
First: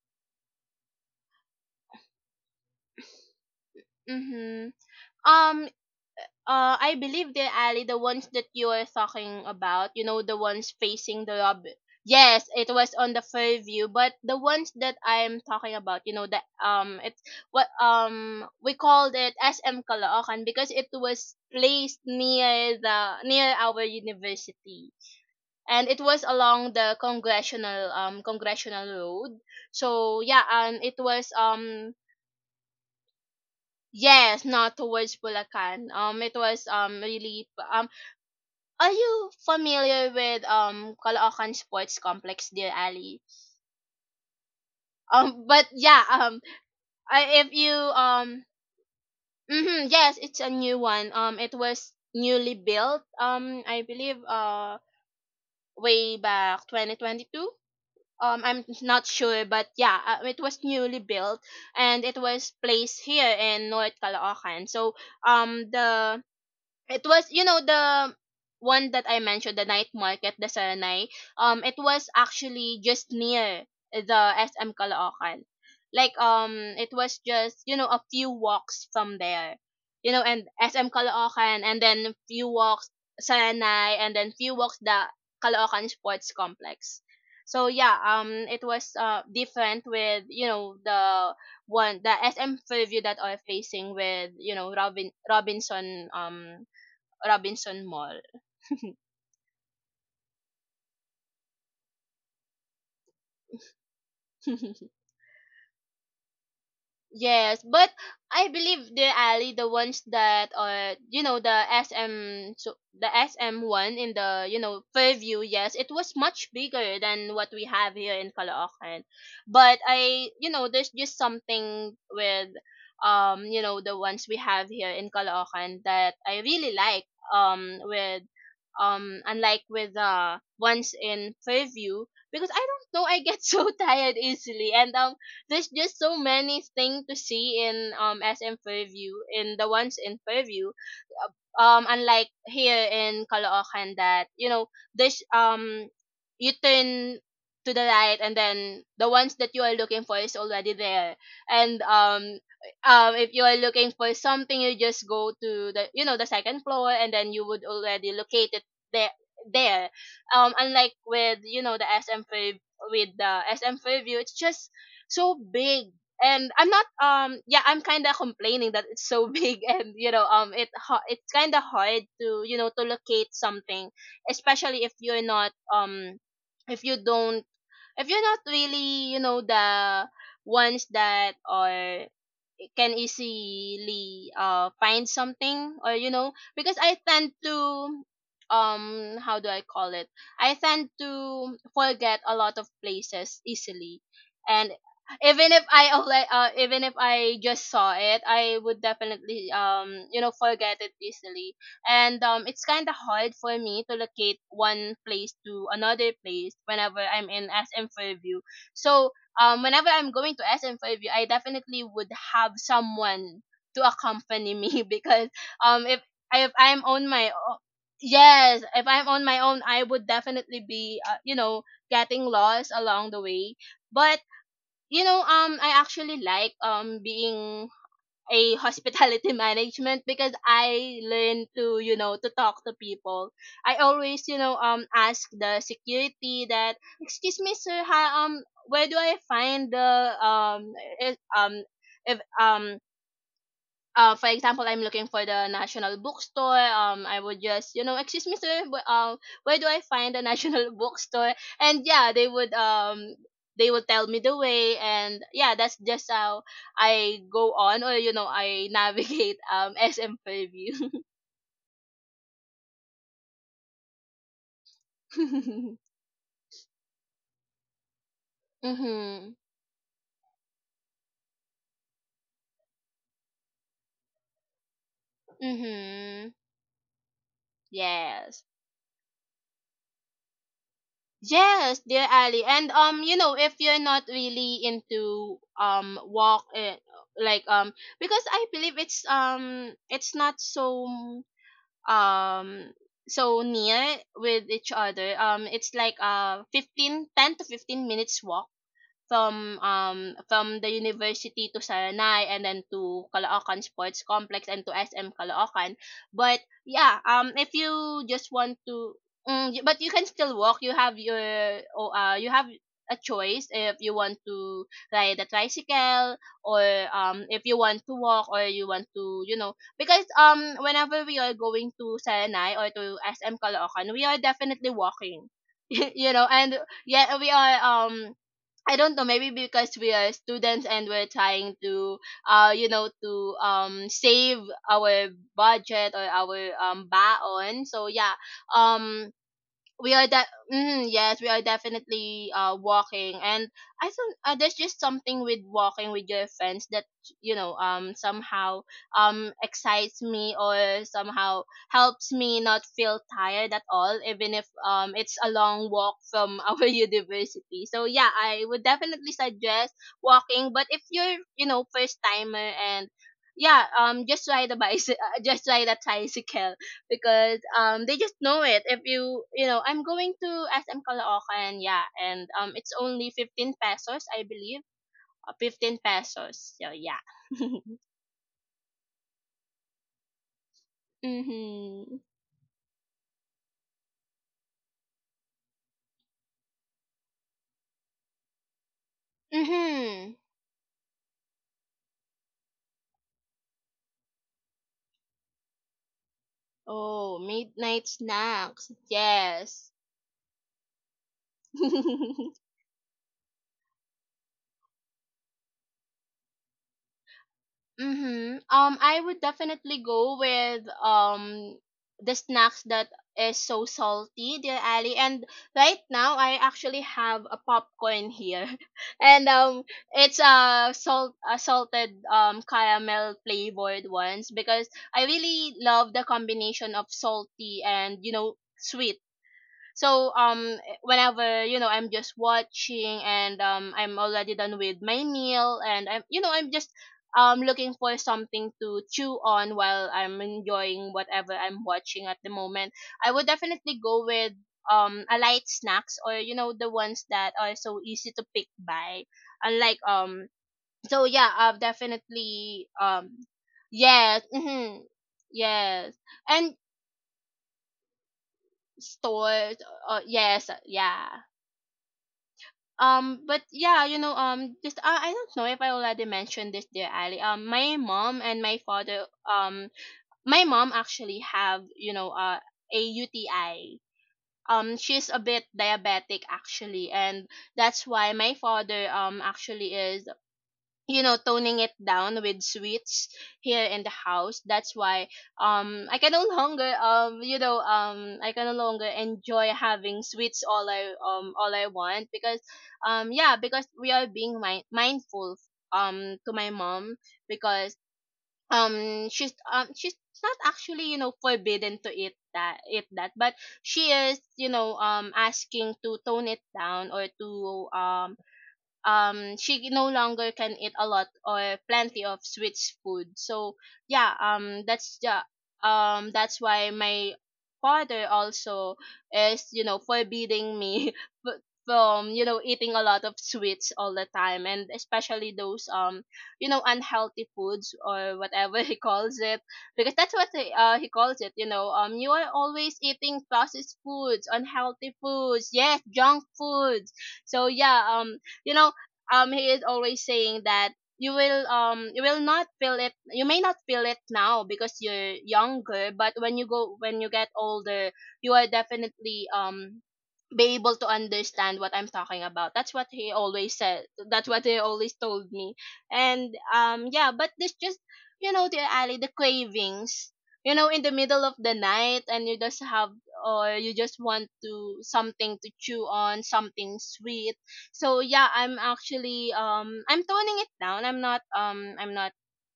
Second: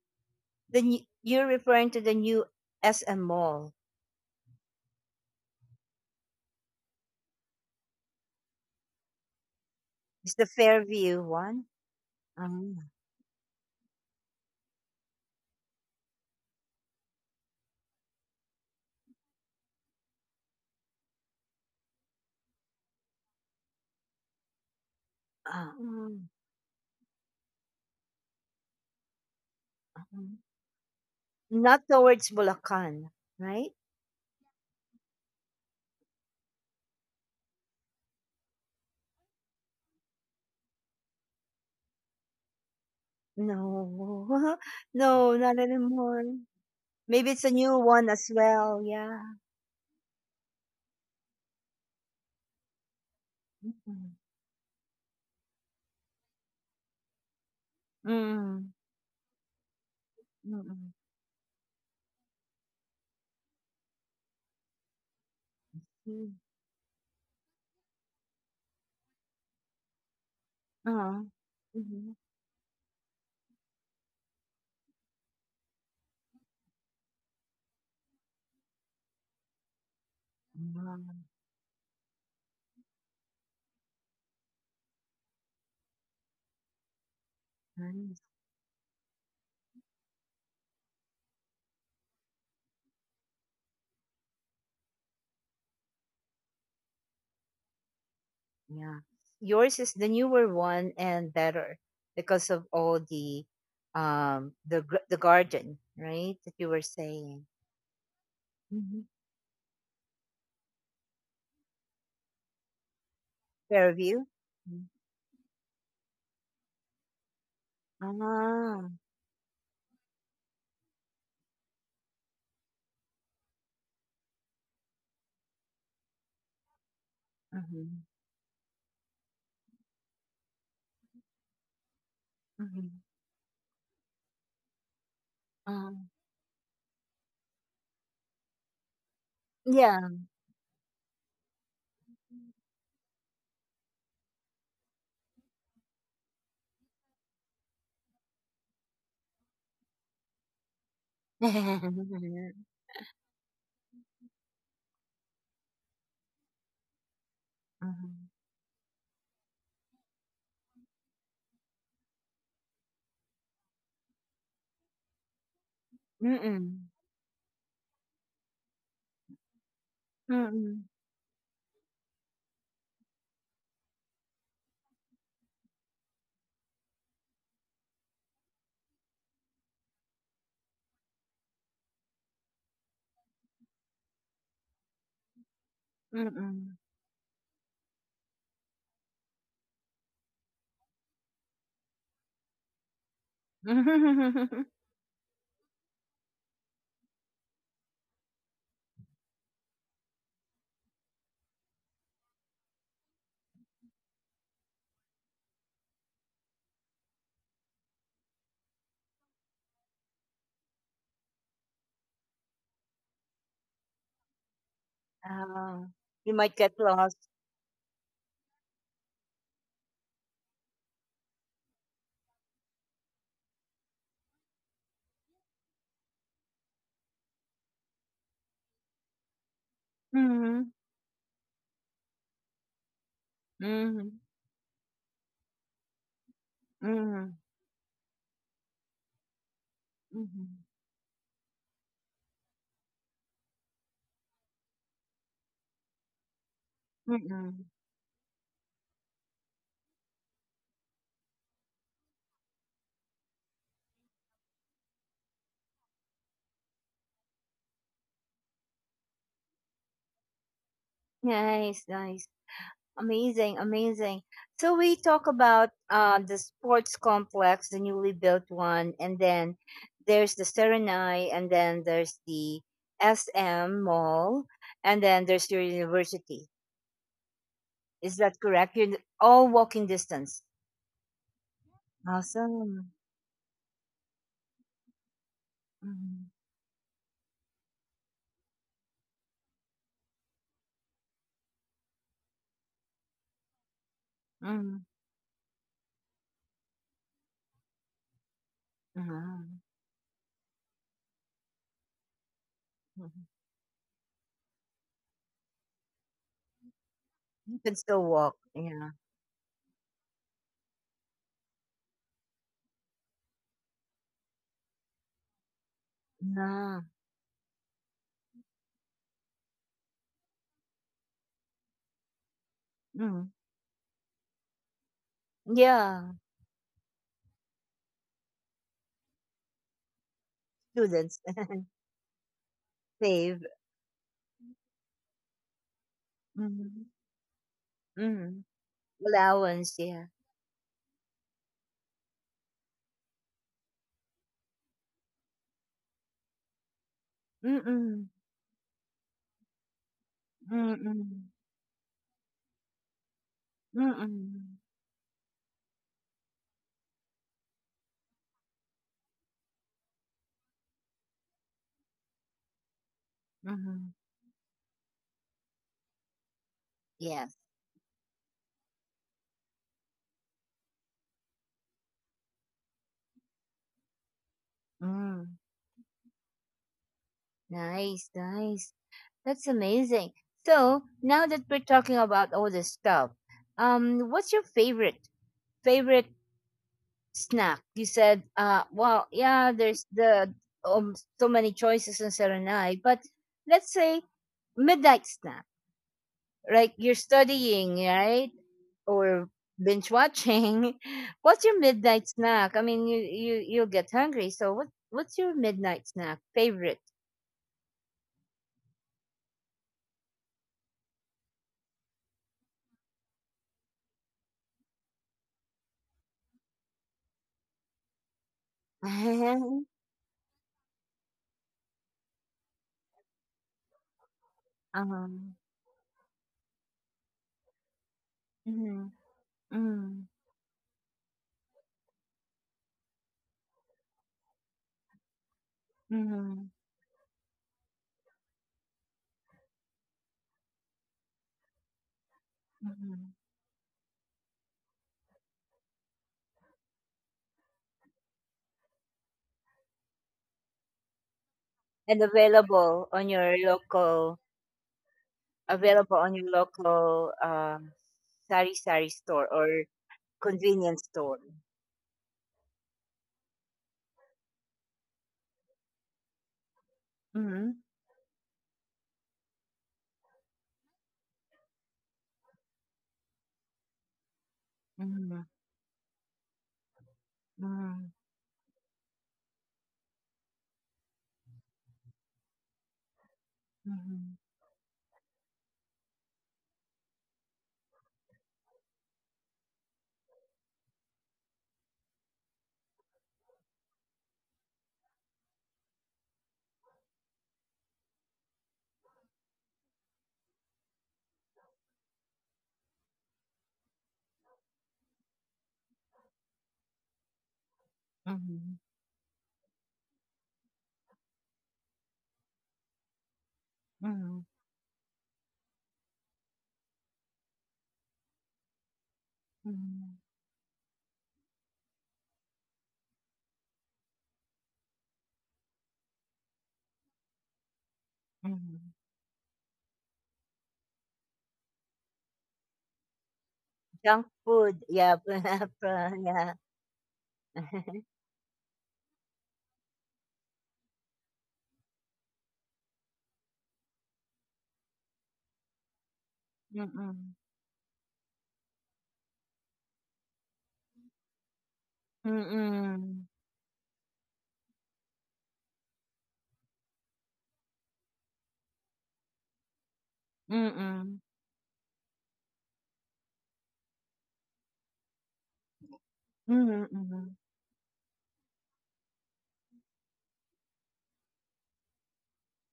You're referring to the new SM Mall.
Mhm. Um I believe the alley, the ones that you are talking about, you know,
It's
the
the
ones
Fairview
facing the
one.
lobby. Yes, it
Um,
was on the Fairview, but the ones that I'm talking about, you know, that it's what we called it SM Caloocan because it was placed near the near our university, and it
mm,
was along the congressional congressional road. So
um,
yeah, it was
not towards Bulacan, right?
yes, not towards Bulacan. It was really are you familiar with Caloocan Sports Complex, dear Ali?
No, no, not
But yeah,
anymore. Maybe
I,
it's a
if you
new one as well. Yeah.
hmm yes, it's a new one. It was newly built. I
Mm-mm.
believe way back 2022, I'm
Mm-mm.
not sure, but yeah, it was
Mm-mm.
newly built and it was placed here in North Caloocan. So the
Mm.
it was, you know, the one that I mentioned, the night market, the Saranay.
Uh-huh.
It was
Mhm.
actually just near the SM Caloocan. Like it was just, you know, a few walks from there, you know, and SM Caloocan, and then few walks Saranay, and then few walks the Caloocan Sports Complex. So yeah,
Mm.
it was different with, you know, the one, the SM preview, that are facing with, you know, Robinson, Robinson Mall.
Yeah. Yours is the newer one and better because of all the the garden, right? That you were saying.
Yes, but I believe
Mm-hmm.
the alley, the ones that are, you know, the SM, so the SM one in
Fairview.
the, you know,
Mm.
Fairview. Yes, it was much bigger than what we have here in
Ah.
Caloocan. But I, you know, there's just something with you know, the ones we have here in Caloocan that I really like
Mm-hmm.
with unlike with the ones in Fairview, because I don't
Mm-hmm.
know, I get so tired easily, and there's just
Um,
so many things to see in SM Fairview, in the ones in
yeah.
Fairview. uh, unlike here in Caloocan that, you know, there's you turn to the right, and then the ones that you are looking for is already there, and
mm-hmm.
if you are looking for something, you just go to the, you know, the second floor, and then you would already locate it there. there Unlike with, you know, the SM Fair with the SM Fairview, it's just so big, and I'm not
Mm-mm.
yeah, I'm kind of complaining that it's so big, and, you know,
Mm-mm.
it's kind of hard to, you know, to locate something, especially if you're not if you don't if you're not really, you know, the ones that are can easily find something. Or, you know, because
Mm-mm.
I tend to um how do I call it? I tend to forget a lot of places easily. And even if I even if I just saw it, I would definitely you know, forget it easily. And it's kind of hard for me to locate one place to another place whenever I'm in SM Fairview. So whenever I'm going to SM Fairview, I definitely would have someone to accompany me because um
Ah,
if
you
if
might get
I'm on
lost.
my yes, if I'm on my own, I would definitely be you know, getting lost along the way. But you know, I actually like being a hospitality management, because
Mm-hmm.
I learned to, you know, to talk to people. I
Mm-hmm.
always, you know, ask the security that
Mm-hmm.
excuse me, sir, hi, where do I find the
Mm-hmm.
um eh, if for example, I'm looking for the national bookstore. I would just, you know, excuse me, sir, where do I find the national bookstore? And yeah, they would, they will tell me the way, and yeah, that's just how I go on, or, you know, I navigate SM Fairview.
Nice, nice. Amazing, amazing. So we talk about the sports complex, the newly built one, and
Mhm,
then there's the Serenai, and then there's the SM Mall, and then there's your
mhm,
university. Is that
yes.
correct? All walking distance.
Yes, dear Ali. And
Awesome.
you know, if you're not really into
Mm-hmm.
walk like because I believe it's not so um so near with each
Mm-hmm.
other. It's like 15, 10 to 15 minutes walk
hmm
from the university to Saranay, and then to Caloocan Sports Complex, and to SM Caloocan. But yeah, if
You can still
you just
walk.
want
Yeah.
to but you can still walk. You have your oh, you have a choice if you want to ride a tricycle, or
Yeah.
if you want to walk, or you want to, you know, because whenever we are going to Saranay or to
hmm
SM Caloocan, we are definitely walking.
Yeah.
You know, and yeah, we are I don't know, maybe because we are students and we're
Students
trying to, you know, to
save.
save our budget or our
Hmm
baon. So yeah,
hmm
um,
Allowance.
we are
Yeah.
that, mm, yes, we are definitely walking. And I think, there's just something with walking with your friends, that, you know,
Mm-mm.
somehow excites me, or
Mm.
somehow helps me not feel tired at all, even if
Mm.
it's a long walk from our university. So yeah, I would definitely suggest walking. But if you're, you know, first timer, and yeah,
Mhm.
just ride a bicycle, just ride a tricycle,
Yes.
because they just know it. If you, you know, I'm going to SM Caloocan, yeah, and it's only 15 pesos, I believe,
Mm.
15 pesos. So yeah.
Nice, nice. That's amazing. So now that we're talking
Mhm.
about all this stuff, what's your favorite snack? You said, well, yeah, there's
Mhm.
the um so many choices in Serenade, but let's say midnight snack. Like you're
Oh, midnight
studying, right?
snacks.
Or
Yes.
binge watching. What's your midnight snack? I mean, you'll get hungry. So what's your midnight snack favorite?
Mhm. I would definitely go with the snacks that is so salty, dear Ali. And right now, I actually have a popcorn here, and
Uh-huh.
it's a salted caramel flavored ones, because I really love the combination of salty and, you know,
Mm-hmm.
sweet.
Mm-hmm.
So whenever, you know, I'm just watching and I'm already done with my meal, and I'm, you know,
Mm-hmm.
I'm just looking for something to chew on while I'm enjoying whatever I'm watching at the moment.
Mm-hmm.
I would definitely go with a light snacks, or, you know, the ones that are so easy to pick by. Unlike so yeah, I've
And
definitely
available on your local,
yes, mhm, yes.
available on your
And
local um sari sari store
stores,
or
yes,
convenience
yeah.
store.
But yeah, you know, just I don't know if I already mentioned this, dear Ali.
Mm-hmm.
My mom and my father, um, my mom actually have, you know, a UTI. She's a
Mm-hmm.
bit diabetic actually, and that's
Mm-hmm.
why my father actually is, you know, toning it down with sweets here in the
Mm-hmm.
house. That's why I can no longer, I can no longer enjoy having sweets all I, all I want, because yeah, because we are being mindful to my mom, because she's not actually, you know, forbidden to eat that, but she is, you know, asking to tone it down, or to
Mm-hmm.
she no longer can eat a lot or plenty of sweet food. So yeah,
Mm-hmm.
that's the that's why my father also is, you know,
Mm-hmm.
forbidding me f- from, you know, eating a lot of sweets all the time, and especially those you know, unhealthy foods or whatever he
Mm-hmm.
calls it. Because that's what he calls it. You know, you are always eating processed
Junk
foods,
food,
unhealthy
yeah,
foods, yes,
pra
junk
yeah.
foods. So yeah, you know he is always saying that you will, you will not feel it, you may not feel it now because you're younger, but when you
Mm.
get older you are definitely be able to understand what I'm talking about. That's what
Mm.
he always said. That's what he always told me. And yeah, but this just, you know, dear Ali, the cravings. You know, in the
Mm.
middle of the night, and you just have, or you just want to something to chew on,
Mm,
something
mhm,
sweet. So yeah, I'm actually I'm toning it down. I'm not, I'm not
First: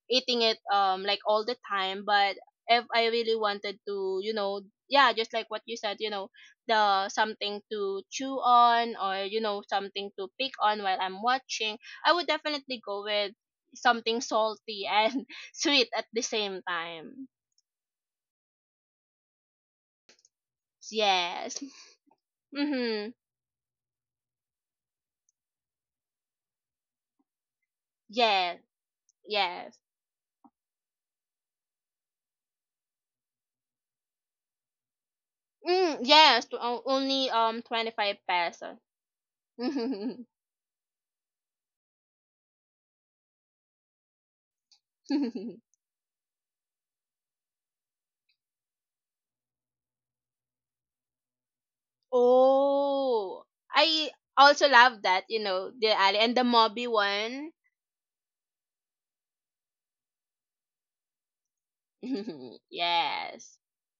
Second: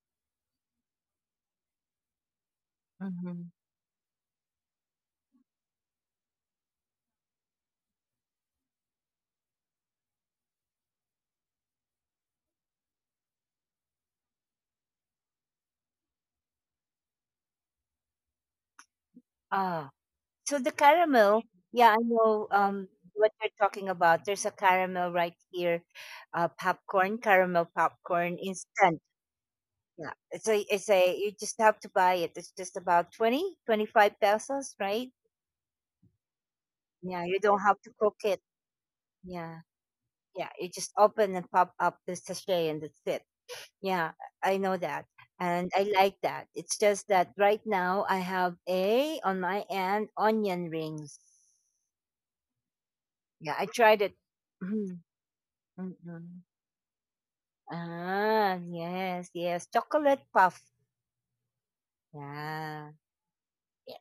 eating it like all the time, but if I really
mhm.
wanted to, you know, yeah, just like what you said, you know, the something to chew on, or you know, something to pick on while I'm watching, I would definitely go with something salty and sweet at the same time.
Ah, so the caramel,
Yes.
yeah, I know
Mhm.
what you're talking about. There's a caramel right here, popcorn, caramel popcorn,
Yes.
instant.
Yes.
Yeah, you just have to buy it. It's just about 20, 25 pesos, right?
Mm, yes,
Yeah,
only
you don't have to cook
25
it.
pesos.
Yeah, yeah, you just open and pop up the sachet and that's it. Yeah, I know that. And I like that. It's just that right now I have a on my end onion rings.
Oh,
Yeah, I tried
I
it.
also love that, you know, the
Mhm,
alley and
mhm.
the Moby one.
Ah, yes, yes. Chocolate puff. Yeah.
Yes.
Yes.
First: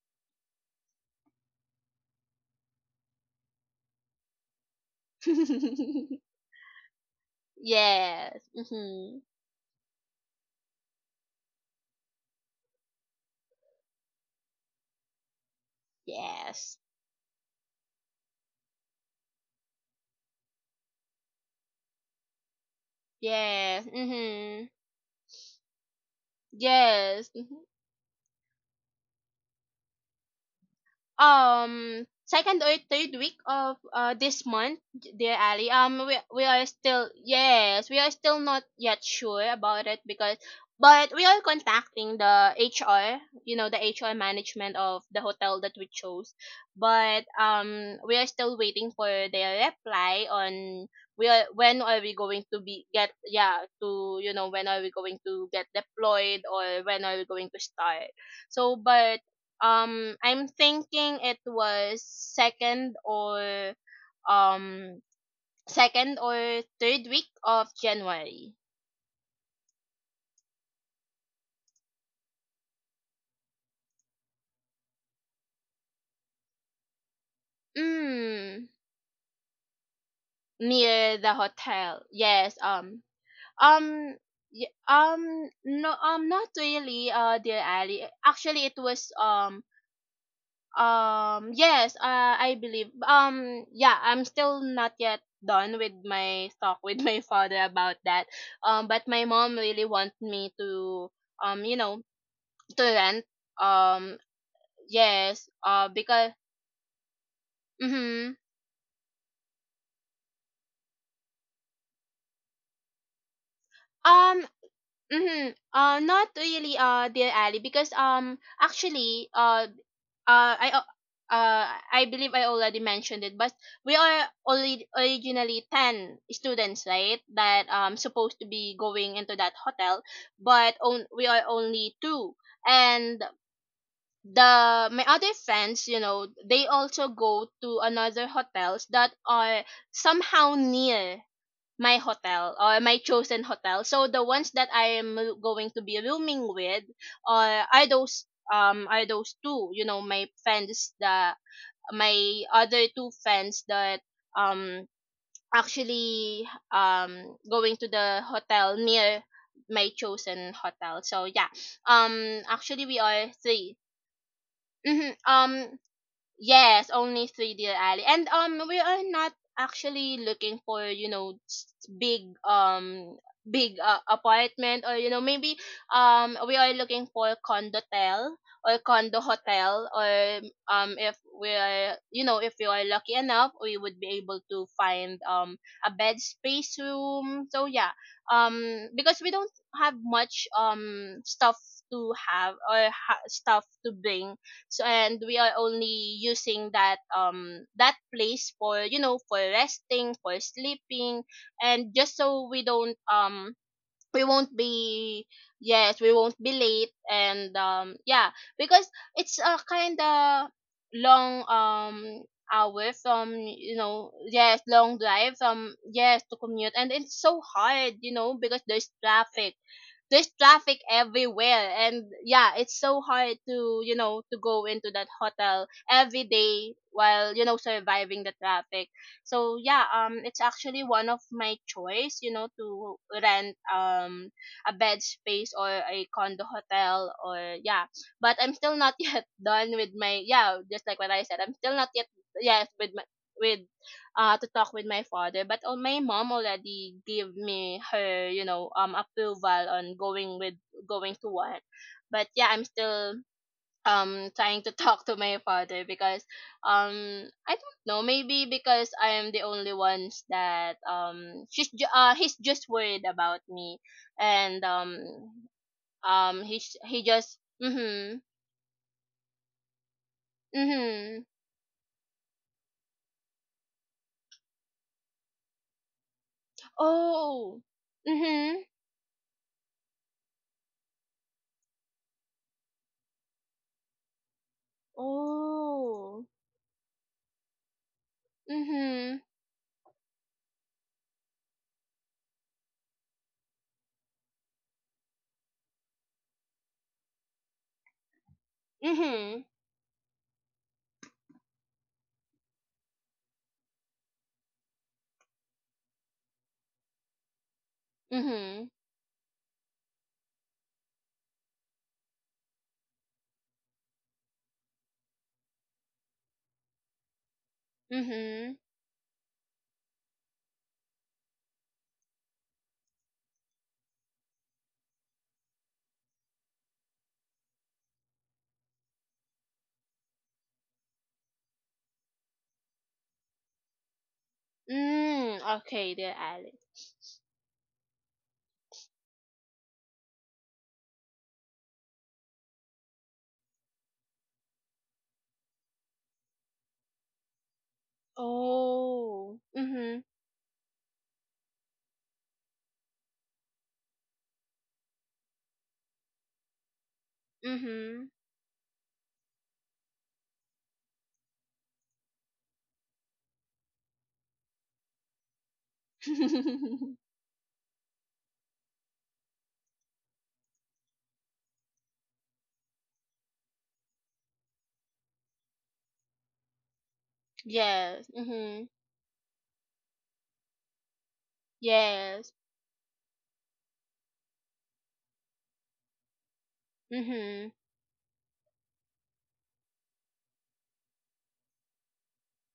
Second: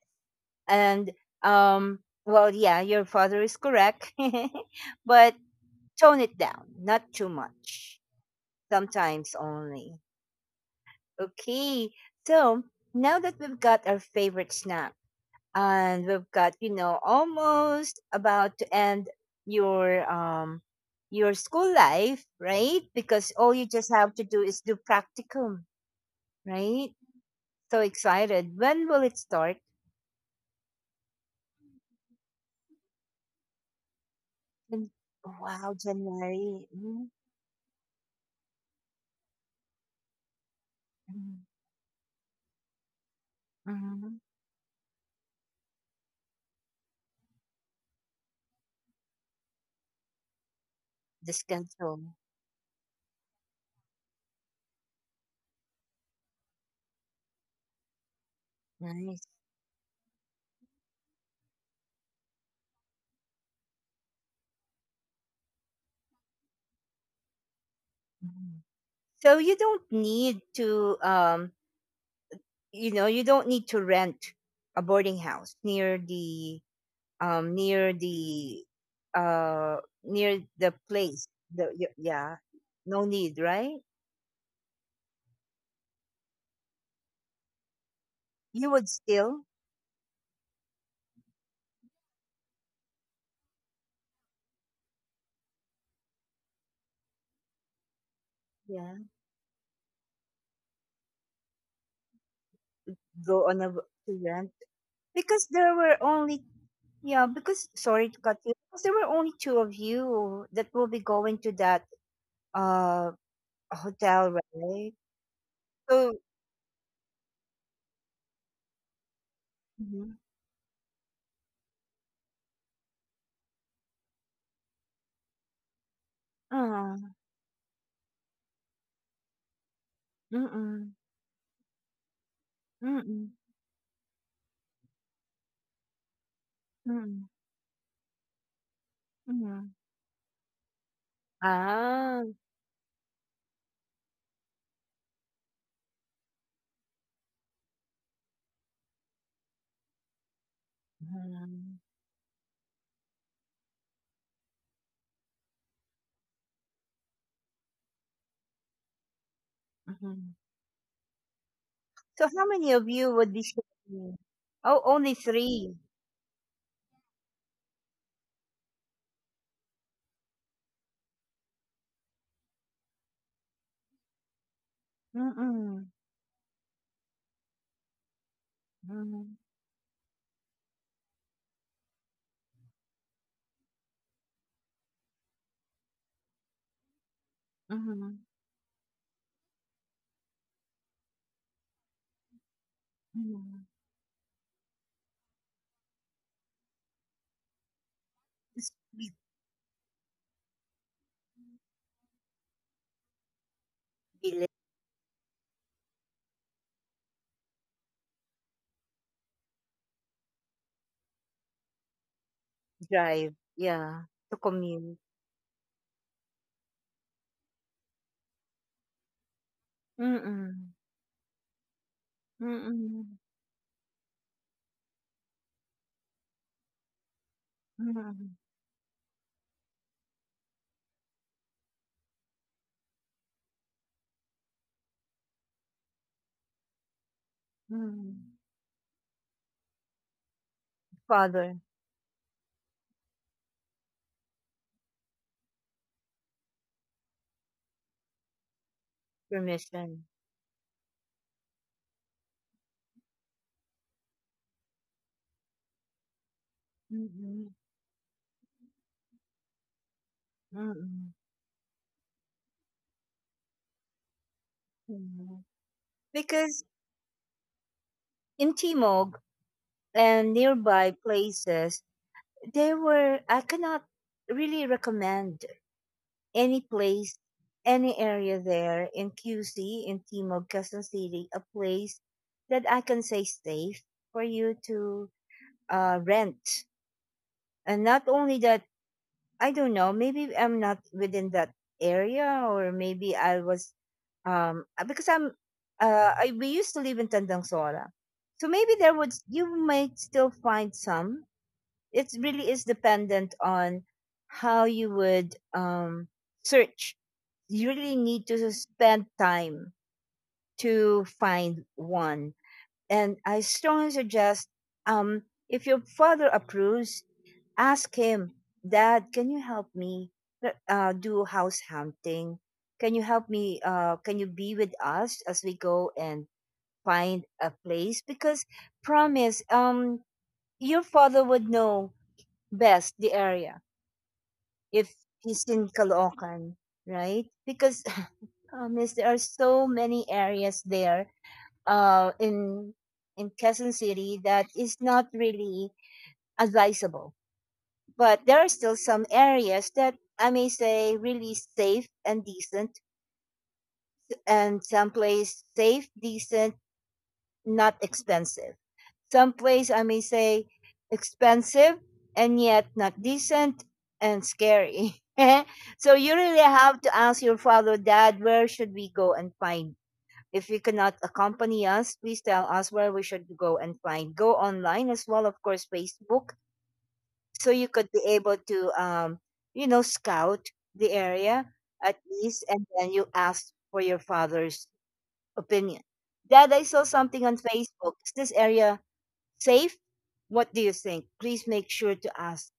And well, yeah, your father is correct. But tone it down, not too much.
Yes. Hmm.
Sometimes only. Okay. So now that we've got our favorite snack, and we've got,
Yes.
almost about to end your um your school life, right? Because all you
Yes.
just have to do is
Hmm.
do practicum, right?
Yes. Mm-hmm.
So excited, when will it start?
Second or third week of this month,
And-
dear Ali.
wow,
We
January.
are
Mm.
still, yes, we are still not yet sure about it, because, but we
Mm,
are contacting the HR, you know, the HR
mm.
management of the hotel that we chose, but we are still waiting for their reply on, we
The
are, when
schedule.
are we going to be get, yeah, to, you know, when are we going to get deployed, or when are we going to start. So but
Nice.
I'm thinking it was second or, um second or third week of January.
Mhm. So you don't need to, rent a boarding house near the, um near the
Mm,
uh near the
near
place.
the hotel.
Yeah,
Yes.
no need, right?
Um. No. Not really. Dear Ali. Actually,
You
it
would
was
still,
um. Yes, I believe. Yeah, I'm still not yet done with my talk with my father about that. Um,
yeah,
but my mom really wants me to, you know, to rent.
go on a v- to
Um,
rent, because
yes,
there
uh,
were
because
only, yeah, because sorry to
mhm.
cut you, because there were only two of you that will be going to that uh hotel,
Um.
right?
Mm-hmm.
So
Not really, dear Ali, because actually,
mm-hmm.
uh, I al- I believe I already mentioned it, but we are already originally ten students,
uh,
right? That supposed to be going into that hotel, but
mm-mm,
on, we are only two, and
mm-mm,
the my other friends, you know, they also
mm-mm,
go to another hotels that
mm-mm.
are somehow near my
Ah,
hotel or my chosen hotel. So the ones that I am going to be rooming with, are those, are those two, you know, my friends. The
mm-hmm.
my other two friends that um actually going to the hotel near my
Mm-hmm.
chosen hotel. So yeah.
So
Um,
how many
actually
of
we
you
are
would be
three.
sharing? Oh,
Hmm.
only 3.
Um. Yes, only 3D alley. And we are not actually looking for, you know, big, big, apartment, or you know, maybe,
Mm-mm.
we are looking for condotel or condo
Mhm.
hotel, or um, if we are, you know, if we are lucky enough, we would be able to find a bed space room. So yeah,
Mhm.
because we don't have much stuff to have, or stuff
Mhm.
to bring. So, and we are only using that that place
Just
for, you
be
know, for resting, for sleeping, and just so we don't, we
late.
won't be, yes, we won't be late. And yeah, because it's a kind of long hour
Drive.
from, you
Yeah,
know,
to
yes,
commute.
long drive from, yes, to commute, and it's so hard, you know, because there's traffic, there's
Mm-mm.
traffic everywhere. And yeah, it's so
Mm-mm.
hard to, you know, to go into that hotel every day while, you know, surviving
Mm-mm.
the traffic. So yeah, it's actually one of my choice, you know, to rent a bed space or a condo hotel, or yeah.
Mm-mm.
But I'm still not yet done with my, yeah, just like what I said,
Father,
I'm still not yet, yes, with my, with, to talk with my father. But my mom already gave me her, you know, approval on
permission.
going with, going to one. But yeah, I'm still trying to talk to my father because
Mm-mm.
I don't know, maybe because I am the only ones that
Mm-mm.
he's just worried about me. And
Mm-mm.
he
Because
he just mhm
in Timog and nearby
mhm
places, there were, I cannot really recommend any place,
oh
any area
mhm
there in QC, in Timog, Quezon City, a place that I can say safe for you to
oh
rent. And not only that,
mhm
I don't know, maybe I'm not within that area, or maybe I was, because we used to live in Tandang Sora. So maybe there would,
mhm.
you might still find some. It really is dependent on how you would, search. You really need to
Mhm.
spend time to find one. And I strongly suggest, um, if your father approves, ask him,
Mhm.
Dad, can you help me, do house hunting? Can you help me? Can you be with us as we go and find a place? Because, promise, your father would know best the area if he's
Mm,
in
okay, dear
Caloocan,
Alice.
right? Because, yes, there are so many areas there, uh, in in Quezon City that is not really advisable. But there are still some
Oh.
areas that
Mhm.
I may say really safe and decent, and some place safe, decent, not
Mhm.
expensive. Some place I may say expensive and yet not decent and scary. So you really have to ask your father, Dad, where should we go and find. If you cannot accompany us, please tell us where we should go and find. Go online as well, of course, Facebook, so you could be
Yes.
able
Mhm.
to, scout the area at
Yes.
least, and then you ask for your father's opinion. Dad, I saw something on
Mhm.
Facebook. Is this area safe? What do you think? Please make sure to ask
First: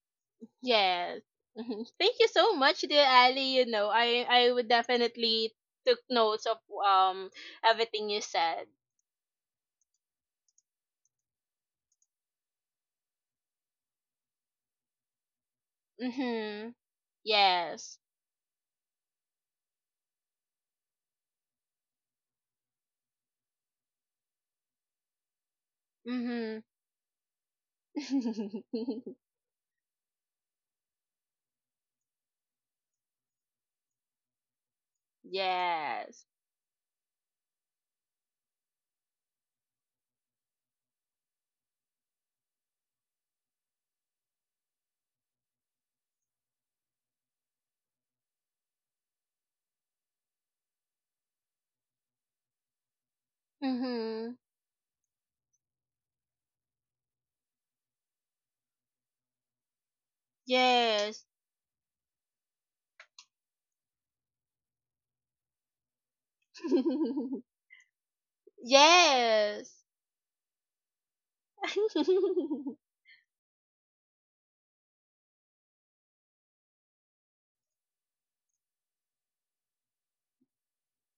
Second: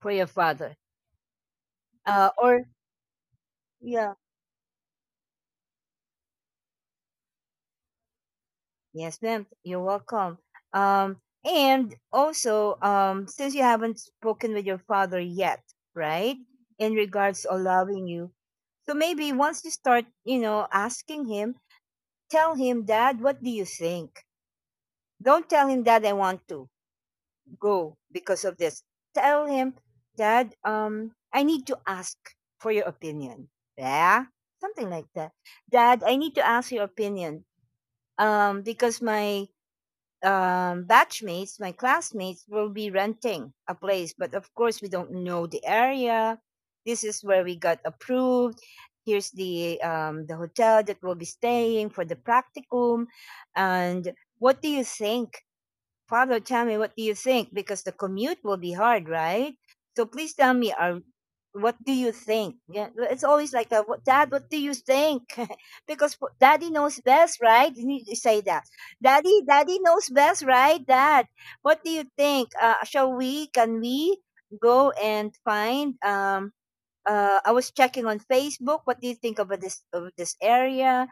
for your father.
Yes. Mhm. Thank you so
Or
much, dear Ali. You know,
yeah.
I would definitely took notes of everything you said.
Yes, ma'am. You're welcome. Um, and also, since you haven't spoken with your father yet, right,
Mhm.
in regards to
Yes.
allowing you, so maybe once you start, asking him, tell him, Dad, what do you think? Don't tell him, Dad, I want
Mhm.
to go because of this. Tell him, Dad, I need to ask for your opinion. Yeah, something like that. Dad, I
Yes.
need to ask your opinion. Because my, batchmates, my classmates, will be renting a place. But, of course, we don't know the area. This is where we got approved. Here's the, the hotel that we'll be staying for the practicum. And
Mhm.
what do you think? Pablo, tell me, what do you think? Because the commute will be hard, right? So please tell me,
Yes.
what do you think? Yeah, well, it's always like that. Dad, what do you think? Because Daddy knows best, right? You need to say that. Daddy,
Yes.
Daddy knows best, right? Dad, what do you think? Shall we? Can we go and find? I was checking on Facebook. What do you think about this of this area?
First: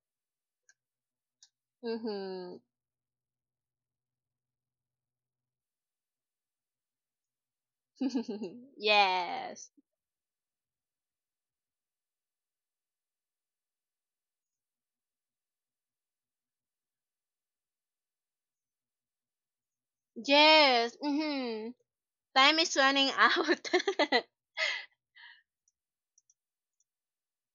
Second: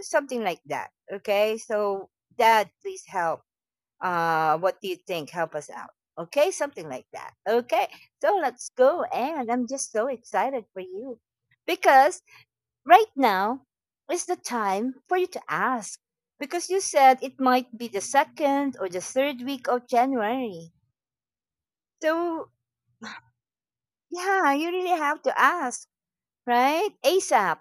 Something like that. Okay, so
Mhm.
Dad, please help, what do you think? Help us out. Okay, something like that. Okay, so let's go. And I'm
Yes.
just so excited for you because right now is the time for you to ask because you said it might be the second or the third week of January.
Yes. Mhm.
So,
Time is running out.
yeah, you really have to ask, right? ASAP.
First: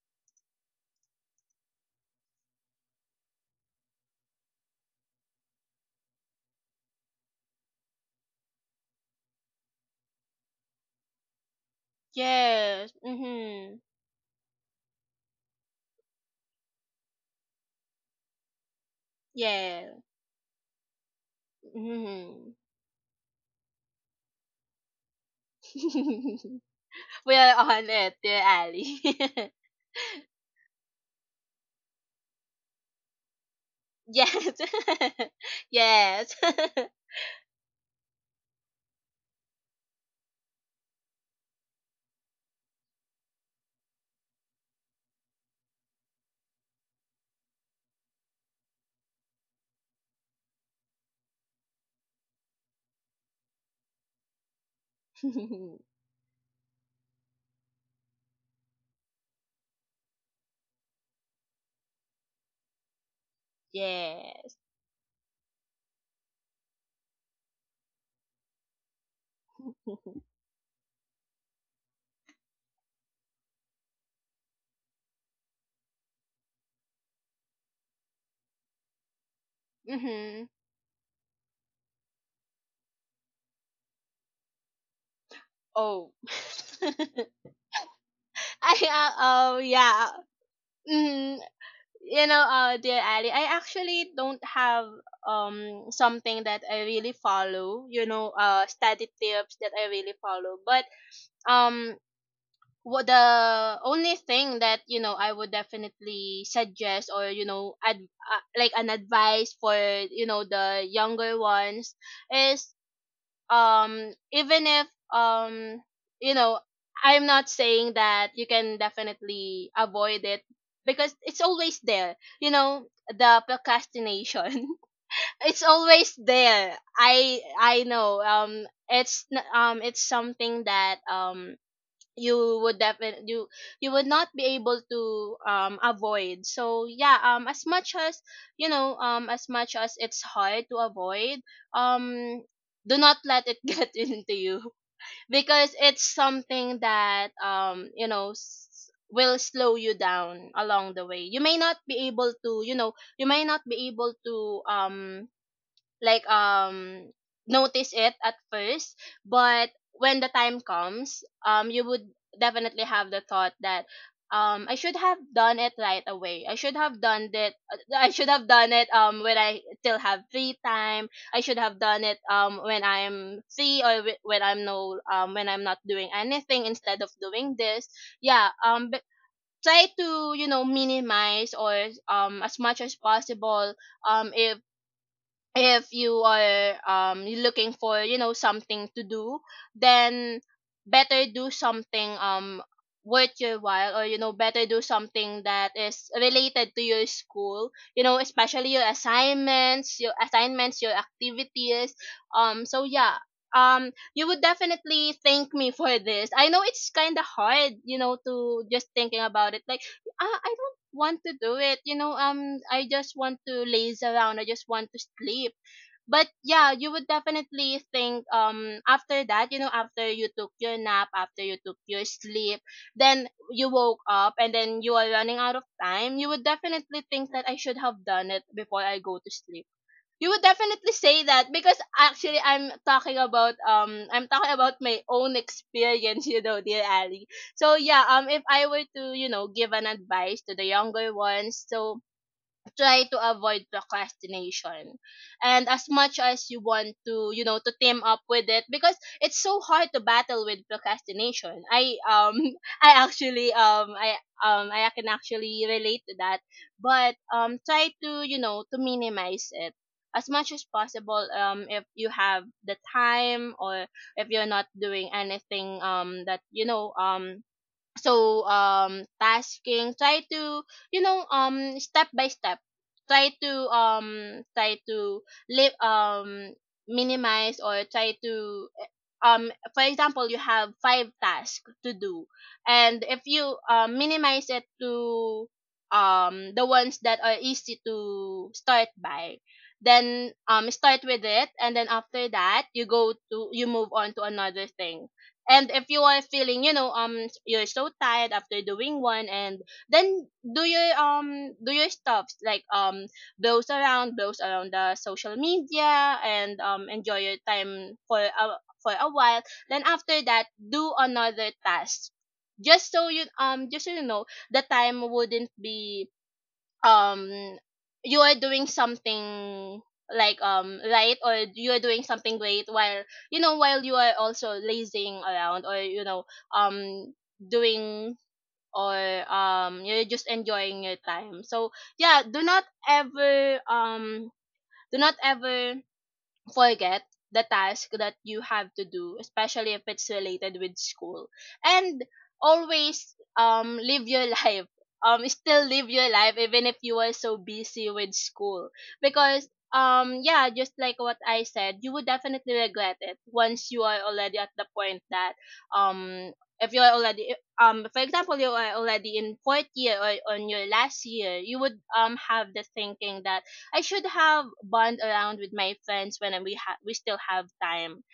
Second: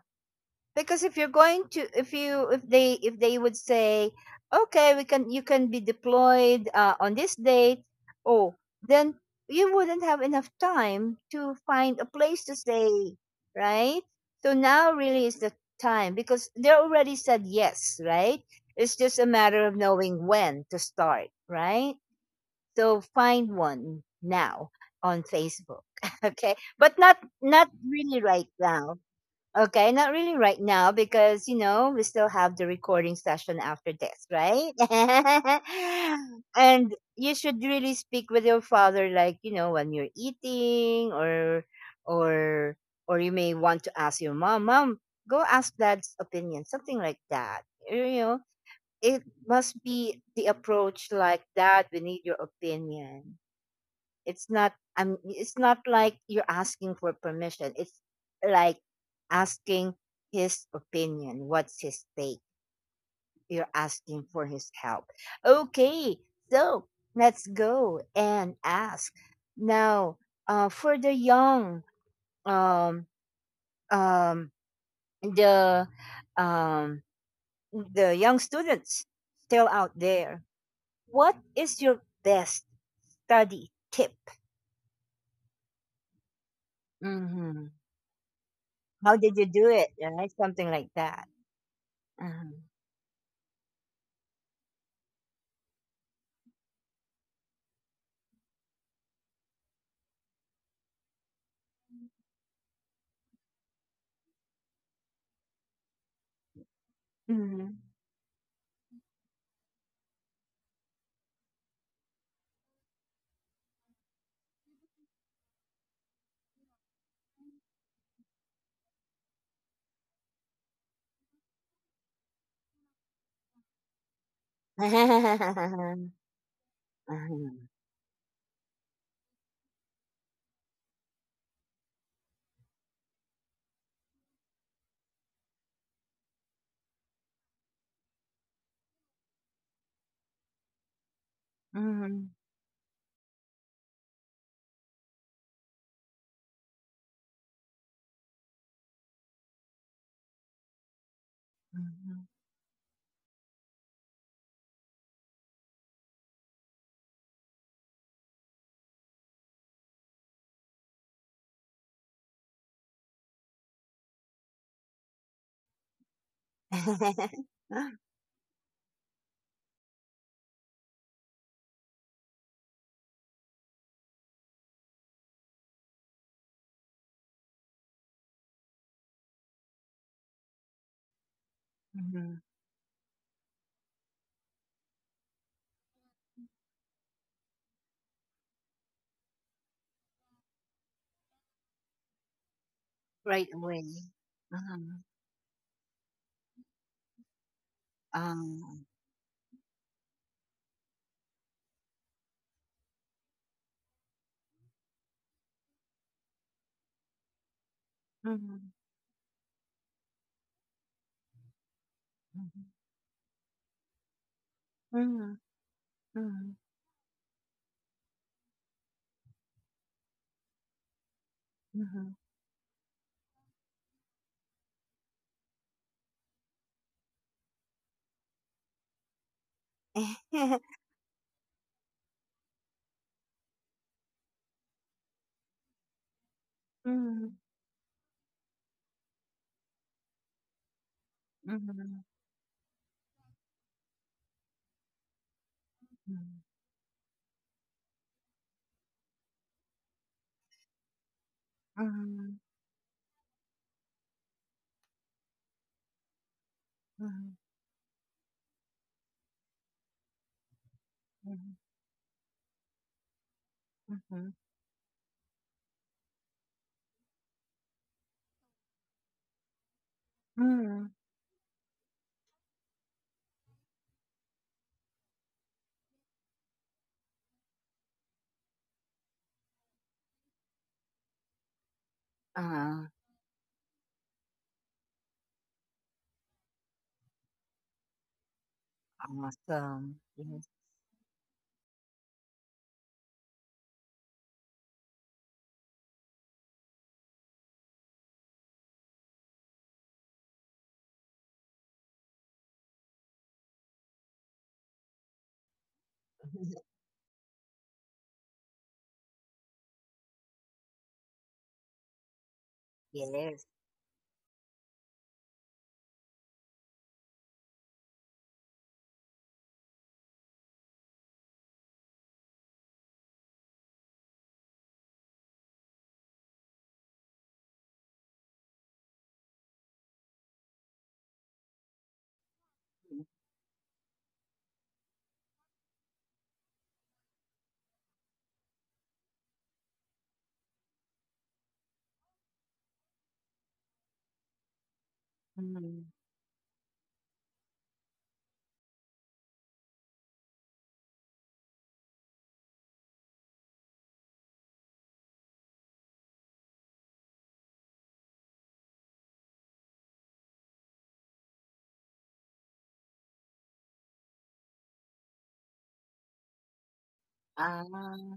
Because if they would say, okay, we can you can be deployed, on this date. Oh, then you wouldn't have enough time to find a place to stay,
Yes. Mhm.
right? So now really is the time because they already said yes, right? It's just a matter of
Yeah.
knowing when to start, right?
Mhm.
So find one now on Facebook. Okay, but not
We are
not
on it,
really
dear
right now.
Ali.
Okay, not really right now because, we still have the recording session after this,
Yes.
right?
Yes.
And you should really speak with your father, like, you know, when you're eating, or or you may want to ask your mom, Mom, go ask Dad's opinion, something like that. You know, it must be the approach like that. We need your opinion. It's not like you're asking for permission. It's like asking his opinion. What's his take? You're asking
Yeah.
for his help. Okay, so let's go and ask. Now, for the um um the um young students still out there,
Mhm.
what is your best study tip?
Oh. I
How did you
oh
do it?
yeah.
Right? Something like that.
Mhm. You know,
Uh-huh.
dear Ali, I actually don't have something that I really follow. You know, study tips that I really follow. But um, what the only thing that, you know, I would definitely suggest, or you
Mm-hmm.
know, like an advice for, you know, the younger ones, is even if, um you know, I'm not saying that you can definitely avoid it, because it's always there, you know, the procrastination. It's always
Mhm.
there. I know it's something that you would definitely, you would not be able to avoid. So yeah, as much as, you know, as much as it's hard to avoid, um do not let it get into you, because it's something that, you know, will slow you down along the way. You may not be
Mhm.
able to, you know, you may not be able to like notice it at first, but when the time comes, you would definitely have the thought that, I should have done it right away. I should have done
Mhm.
it,
Mhm.
I should have done it when I still have free time. I should have done it when I'm free, or when I'm when I'm not doing anything instead of doing this. Yeah, but try to, you know, minimize or
Mhm.
as much as possible, um if if you are looking for, you know, something to do, then better do something worth
Right
your
away.
while, or you know, better
Uh-huh.
do something that is related to your school, you know, especially
Um,
your assignments, your activities. So yeah, you would definitely thank me for this. I know it's kind of hard, you know, to
mhm.
just thinking about it like, ah, I don't want to do it. You know,
Mhm.
I just want to laze around. I just want to
Mhm.
sleep. But yeah, you would definitely think after that, you know, after you took your nap, after you took your
Mhm.
sleep, then you woke up and then you are running out of time. You would definitely think that I should have done it before I go to sleep. You would
Mhm.
definitely say that, because actually I'm talking about, I'm talking about my own experience, you know, dear Ali. So yeah, if I were to, you know, give an advice to the younger
Mhm.
ones,
Mhm.
so
Mhm.
try to avoid procrastination. And as much as you want to, you know, to team up with it, because it's so hard to battle with procrastination. I
Mhm.
I actually I can actually relate to that. But try to, you know, to minimize it as much as possible,
Mhm. Mhm.
if you have the time, or if you're not doing anything that, you know, so tasking, try to,
Mhm.
you know, step by step, try to, try to live, minimize, or try to, eh, um for example, you have five tasks to do,
Uh,
and if you, minimize it to the ones that are easy to start by,
Awesome.
then
Yes.
start with it, and then after that you go to, you move on to another thing. And if you are feeling, you know, you're so tired after doing one, and then do your, do your stuff like, browse around the social media, and enjoy your time for a, for a while. Then after that, do another task. Just so you,
Yes.
just so you know, the time wouldn't be, um you are doing something like, right, or you are doing something great while, you know, while you are also lazing around, or you know, um doing, or you're just enjoying your time. So yeah, do not ever forget the task that you have to do, especially if it's related with school. And always live your life. Still
Mhm.
live your life even if you are so busy with school. Because yeah, just like what I said, you would definitely regret it once you are already at the point that um if you are already, for example, you are already in fourth year or on your last year, you would have the thinking that I should have bond around with my friends when we still have time.
Ah,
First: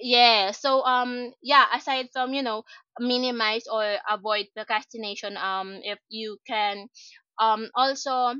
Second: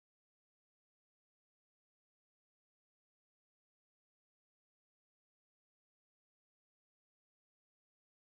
Yeah. So yeah, aside from, minimize or avoid procrastination if you can, also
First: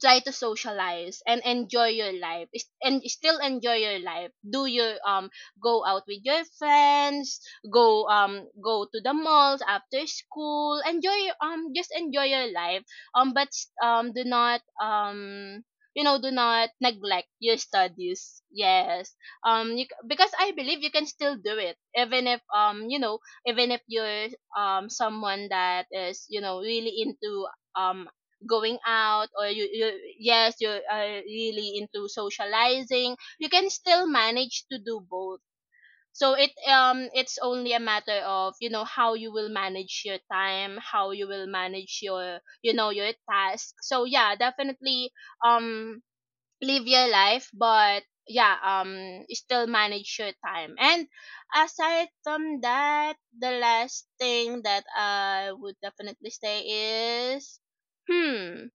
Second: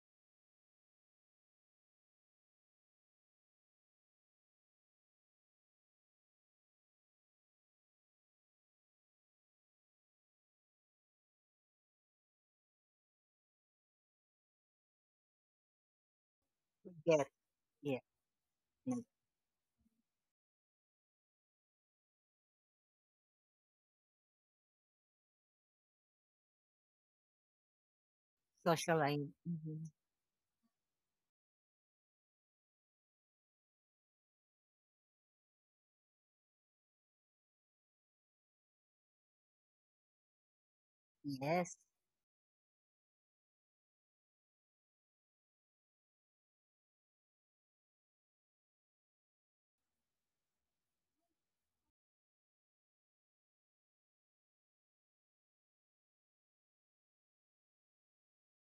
try to socialize and enjoy your life is- and still enjoy your life, do your go out with your friends, go to the malls after school, just enjoy your life. Do not, you know, do not
yes.
neglect your studies,
Yes.
yes. Because I believe you can still do it even if, you know, even if you're someone that is, you know, really into um going out
Socialite.
or you.
Mhm.
Yes, you are really into socializing. You can still manage to do both. So it's only a matter of, you know, how you will manage your time, how you will
Yes.
manage your, you know, your task. So yeah, definitely um live your life, but yeah, still manage your time. And aside from that, the last thing that I would definitely say is, hmm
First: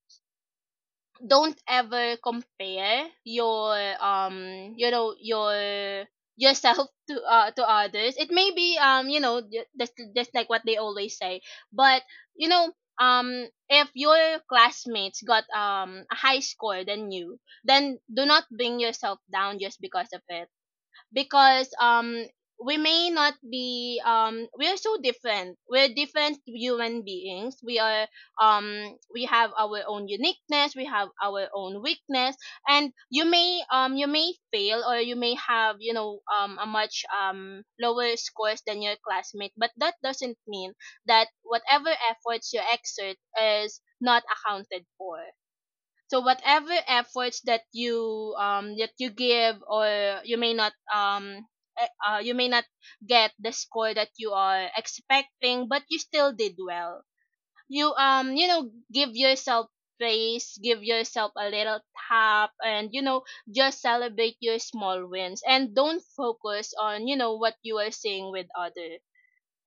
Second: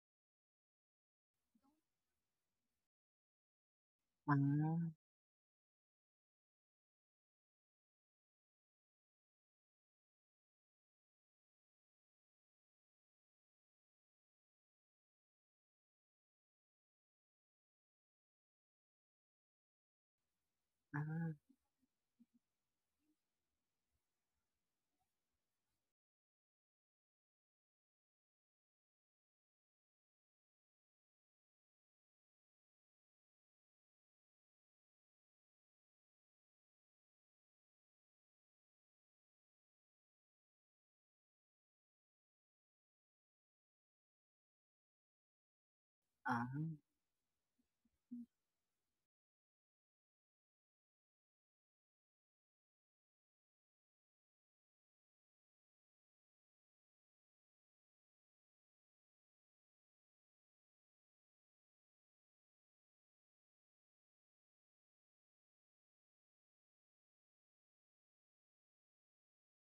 don't ever compare your,
Ah,
you know, yourself to others. It may be, you know, just like what they always say. But you know, if your classmates got a high score than you, then do not bring yourself down just because of it.
ah,
Because we may not be we are so different. We're different human beings. We are, we have our own uniqueness, we have our own weakness. And you may, you may fail, or you may have, you know, a much lower scores than your classmate, but that doesn't mean that whatever efforts you exert is not accounted for. So whatever
ah.
efforts that you, that you give, or you may not, you may not get the score that you are expecting, but you still did well. You know, give yourself praise, give yourself a little tap, and you know, just celebrate your small wins, and don't focus on, you know, what you are seeing with other.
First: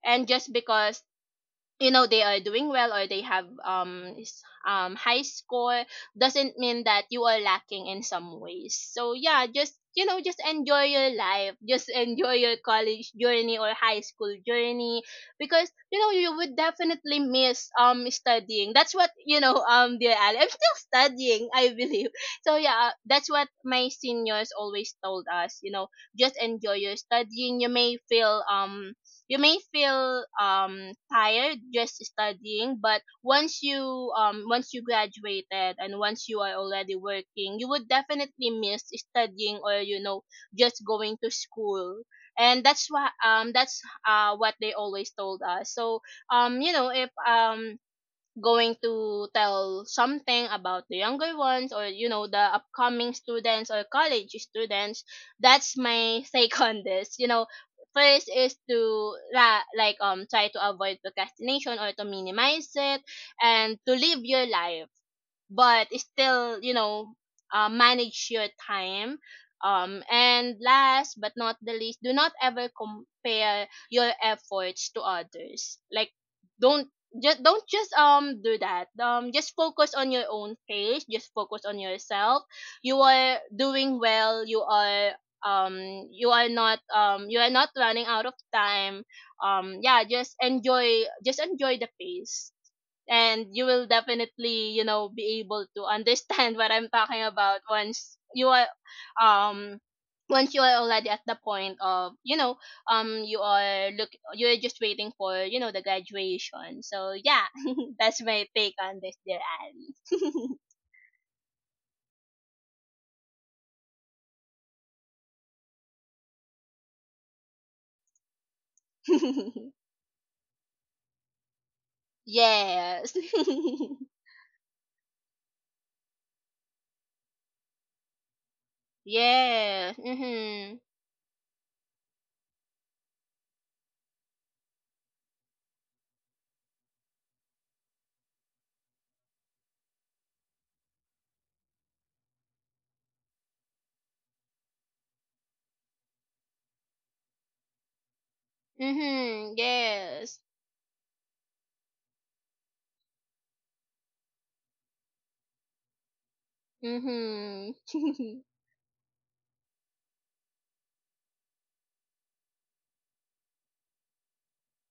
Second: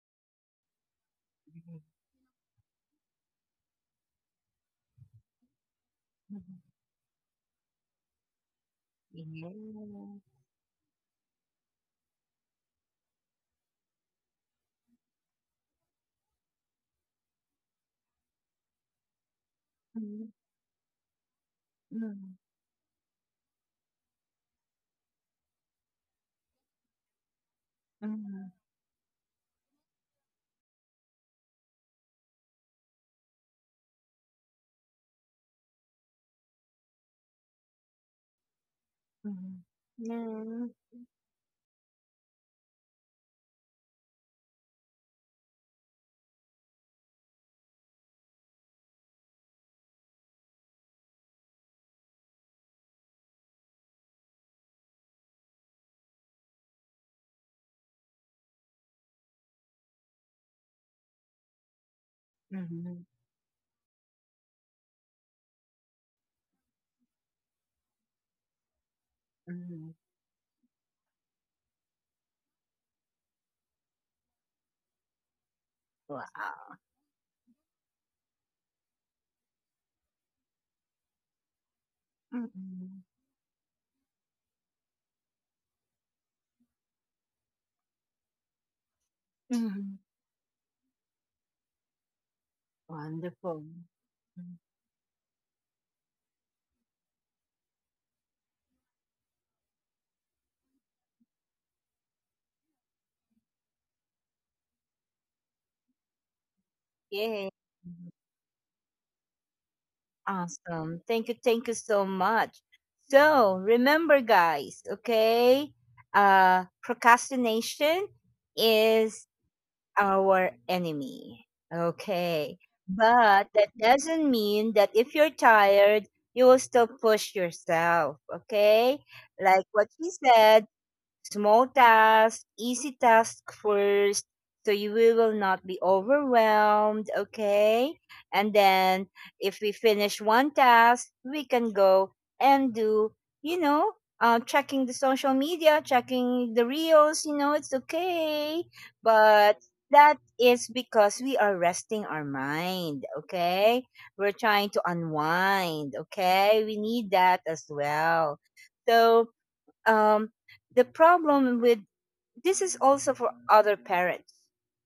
And just because, you know, they are doing well or they have, high score,
Yeah.
doesn't mean that you are lacking in some ways. So yeah, just, you know,
Mhm,
just enjoy your life, just enjoy your college journey or high school journey. Because you know, you would definitely miss studying. That's what, you know, dear
mhm,
Ali, I'm still studying, I believe. So yeah, that's what my seniors always told us, you know. Just enjoy your studying. You may feel,
mhm,
you may feel tired just studying, but once you, once you graduated, and once you are already working, you would definitely miss studying,
mhm.
or you know,
Yeah.
just going to school. And that's why, that's what they always told us. So you know, if going to tell something about the younger ones or, you know, the upcoming students or college students, that's my take on this, you know. First is to try to avoid procrastination or to minimize it,
Mhm,
and to live your life, but still, you know, manage your time.
mhm.
And last but not the least, do not ever compare your efforts to others. Like,
Wow.
don't, just do that. Just focus on your own pace, just focus on yourself. You
Mhm,
are doing well. Um you are not, you are not running out of time. Yeah,
mhm.
just enjoy, just enjoy the pace. And you
Wonderful.
will
Mhm.
definitely, you know, be able to understand what I'm talking about once you are, um once you are already at the point of, you know, you are look you're just waiting for, you know, the graduation. So yeah,
Yeah. Mhm.
that's my take on this, dear Ali.
Awesome. Thank you. Thank you so much. So, remember, guys, okay? Procrastination is our enemy. Okay.
Yes.
But that doesn't mean that if you're tired, you will still push yourself. Okay. Like
Yeah,
what she said,
mhm.
small task, easy task first, so you will not be overwhelmed, okay? And then if we finish one task, we can go and do, you know, checking the social media, checking the reels, it's okay.
Mhm.
But that
Yes.
is because we are resting our mind, okay? We're trying to unwind, okay? We need that as
Mhm.
well. So, um, the problem with this is also for other parents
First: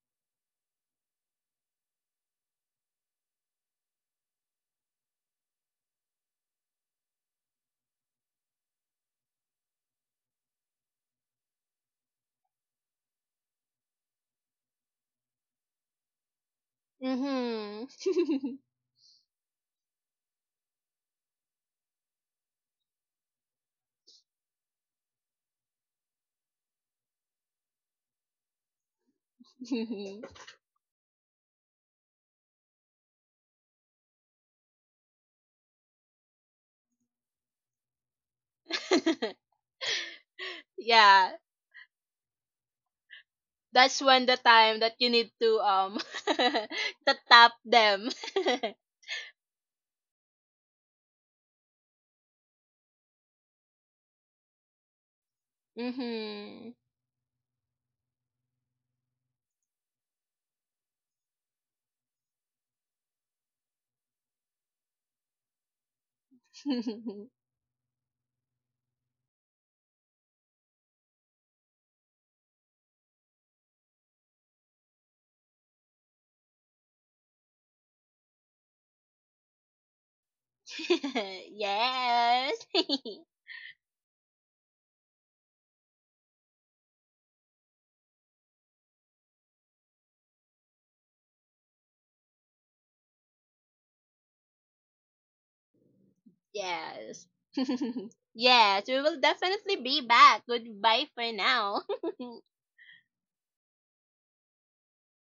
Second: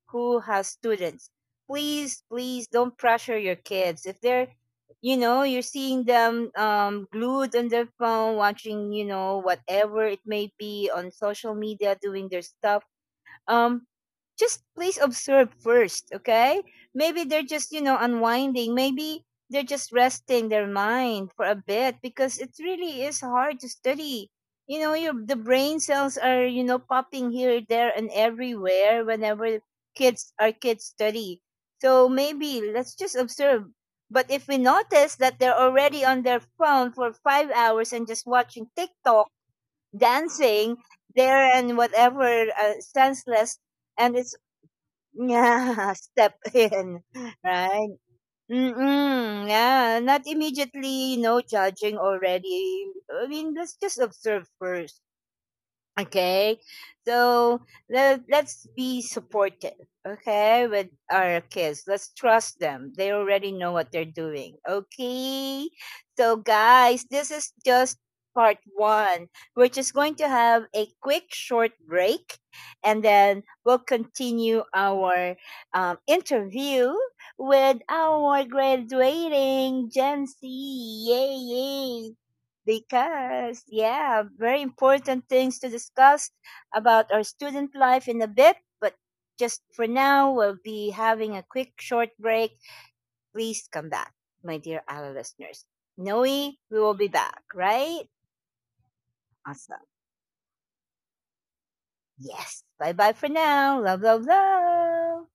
who have students, please, please don't pressure your kids if they're you know you're seeing them, glued on their phone, watching whatever it may be on social media, doing their stuff, um just please observe first, okay? Maybe they're just,
Mhm.
unwinding. Maybe they're just resting their mind for a bit because it really is hard to study. You know, your the brain cells are, popping here, there and everywhere whenever kids our kids study. So maybe let's just observe. But if we notice that they're already on their phone for 5 hours and just watching TikTok, dancing
Yeah,
there and whatever, senseless,
that's
and
when
it's
the time that you need to
yeah, step in,
to tap
right?
them.
Mm-mm, yeah, not immediately. No judging already, I mean, let's just observe first. Okay,
Mhm.
so let's be supportive, okay, with our kids. Let's trust them. They already know what they're doing, okay? So, guys, this is just part one. We're just going to have a quick, short break, and then we'll continue our, interview with our graduating Gen Z. Yay, yay,
Yes.
because, yeah, very important things to discuss about our student life in a bit, but just for now we'll be having a quick short break. Please come back, my dear ala listeners, noe we will be
Yes.
back, right?
Yes, we will definitely
Awesome.
be back. Goodbye for now.
Yes, bye bye for now. Love, love, love.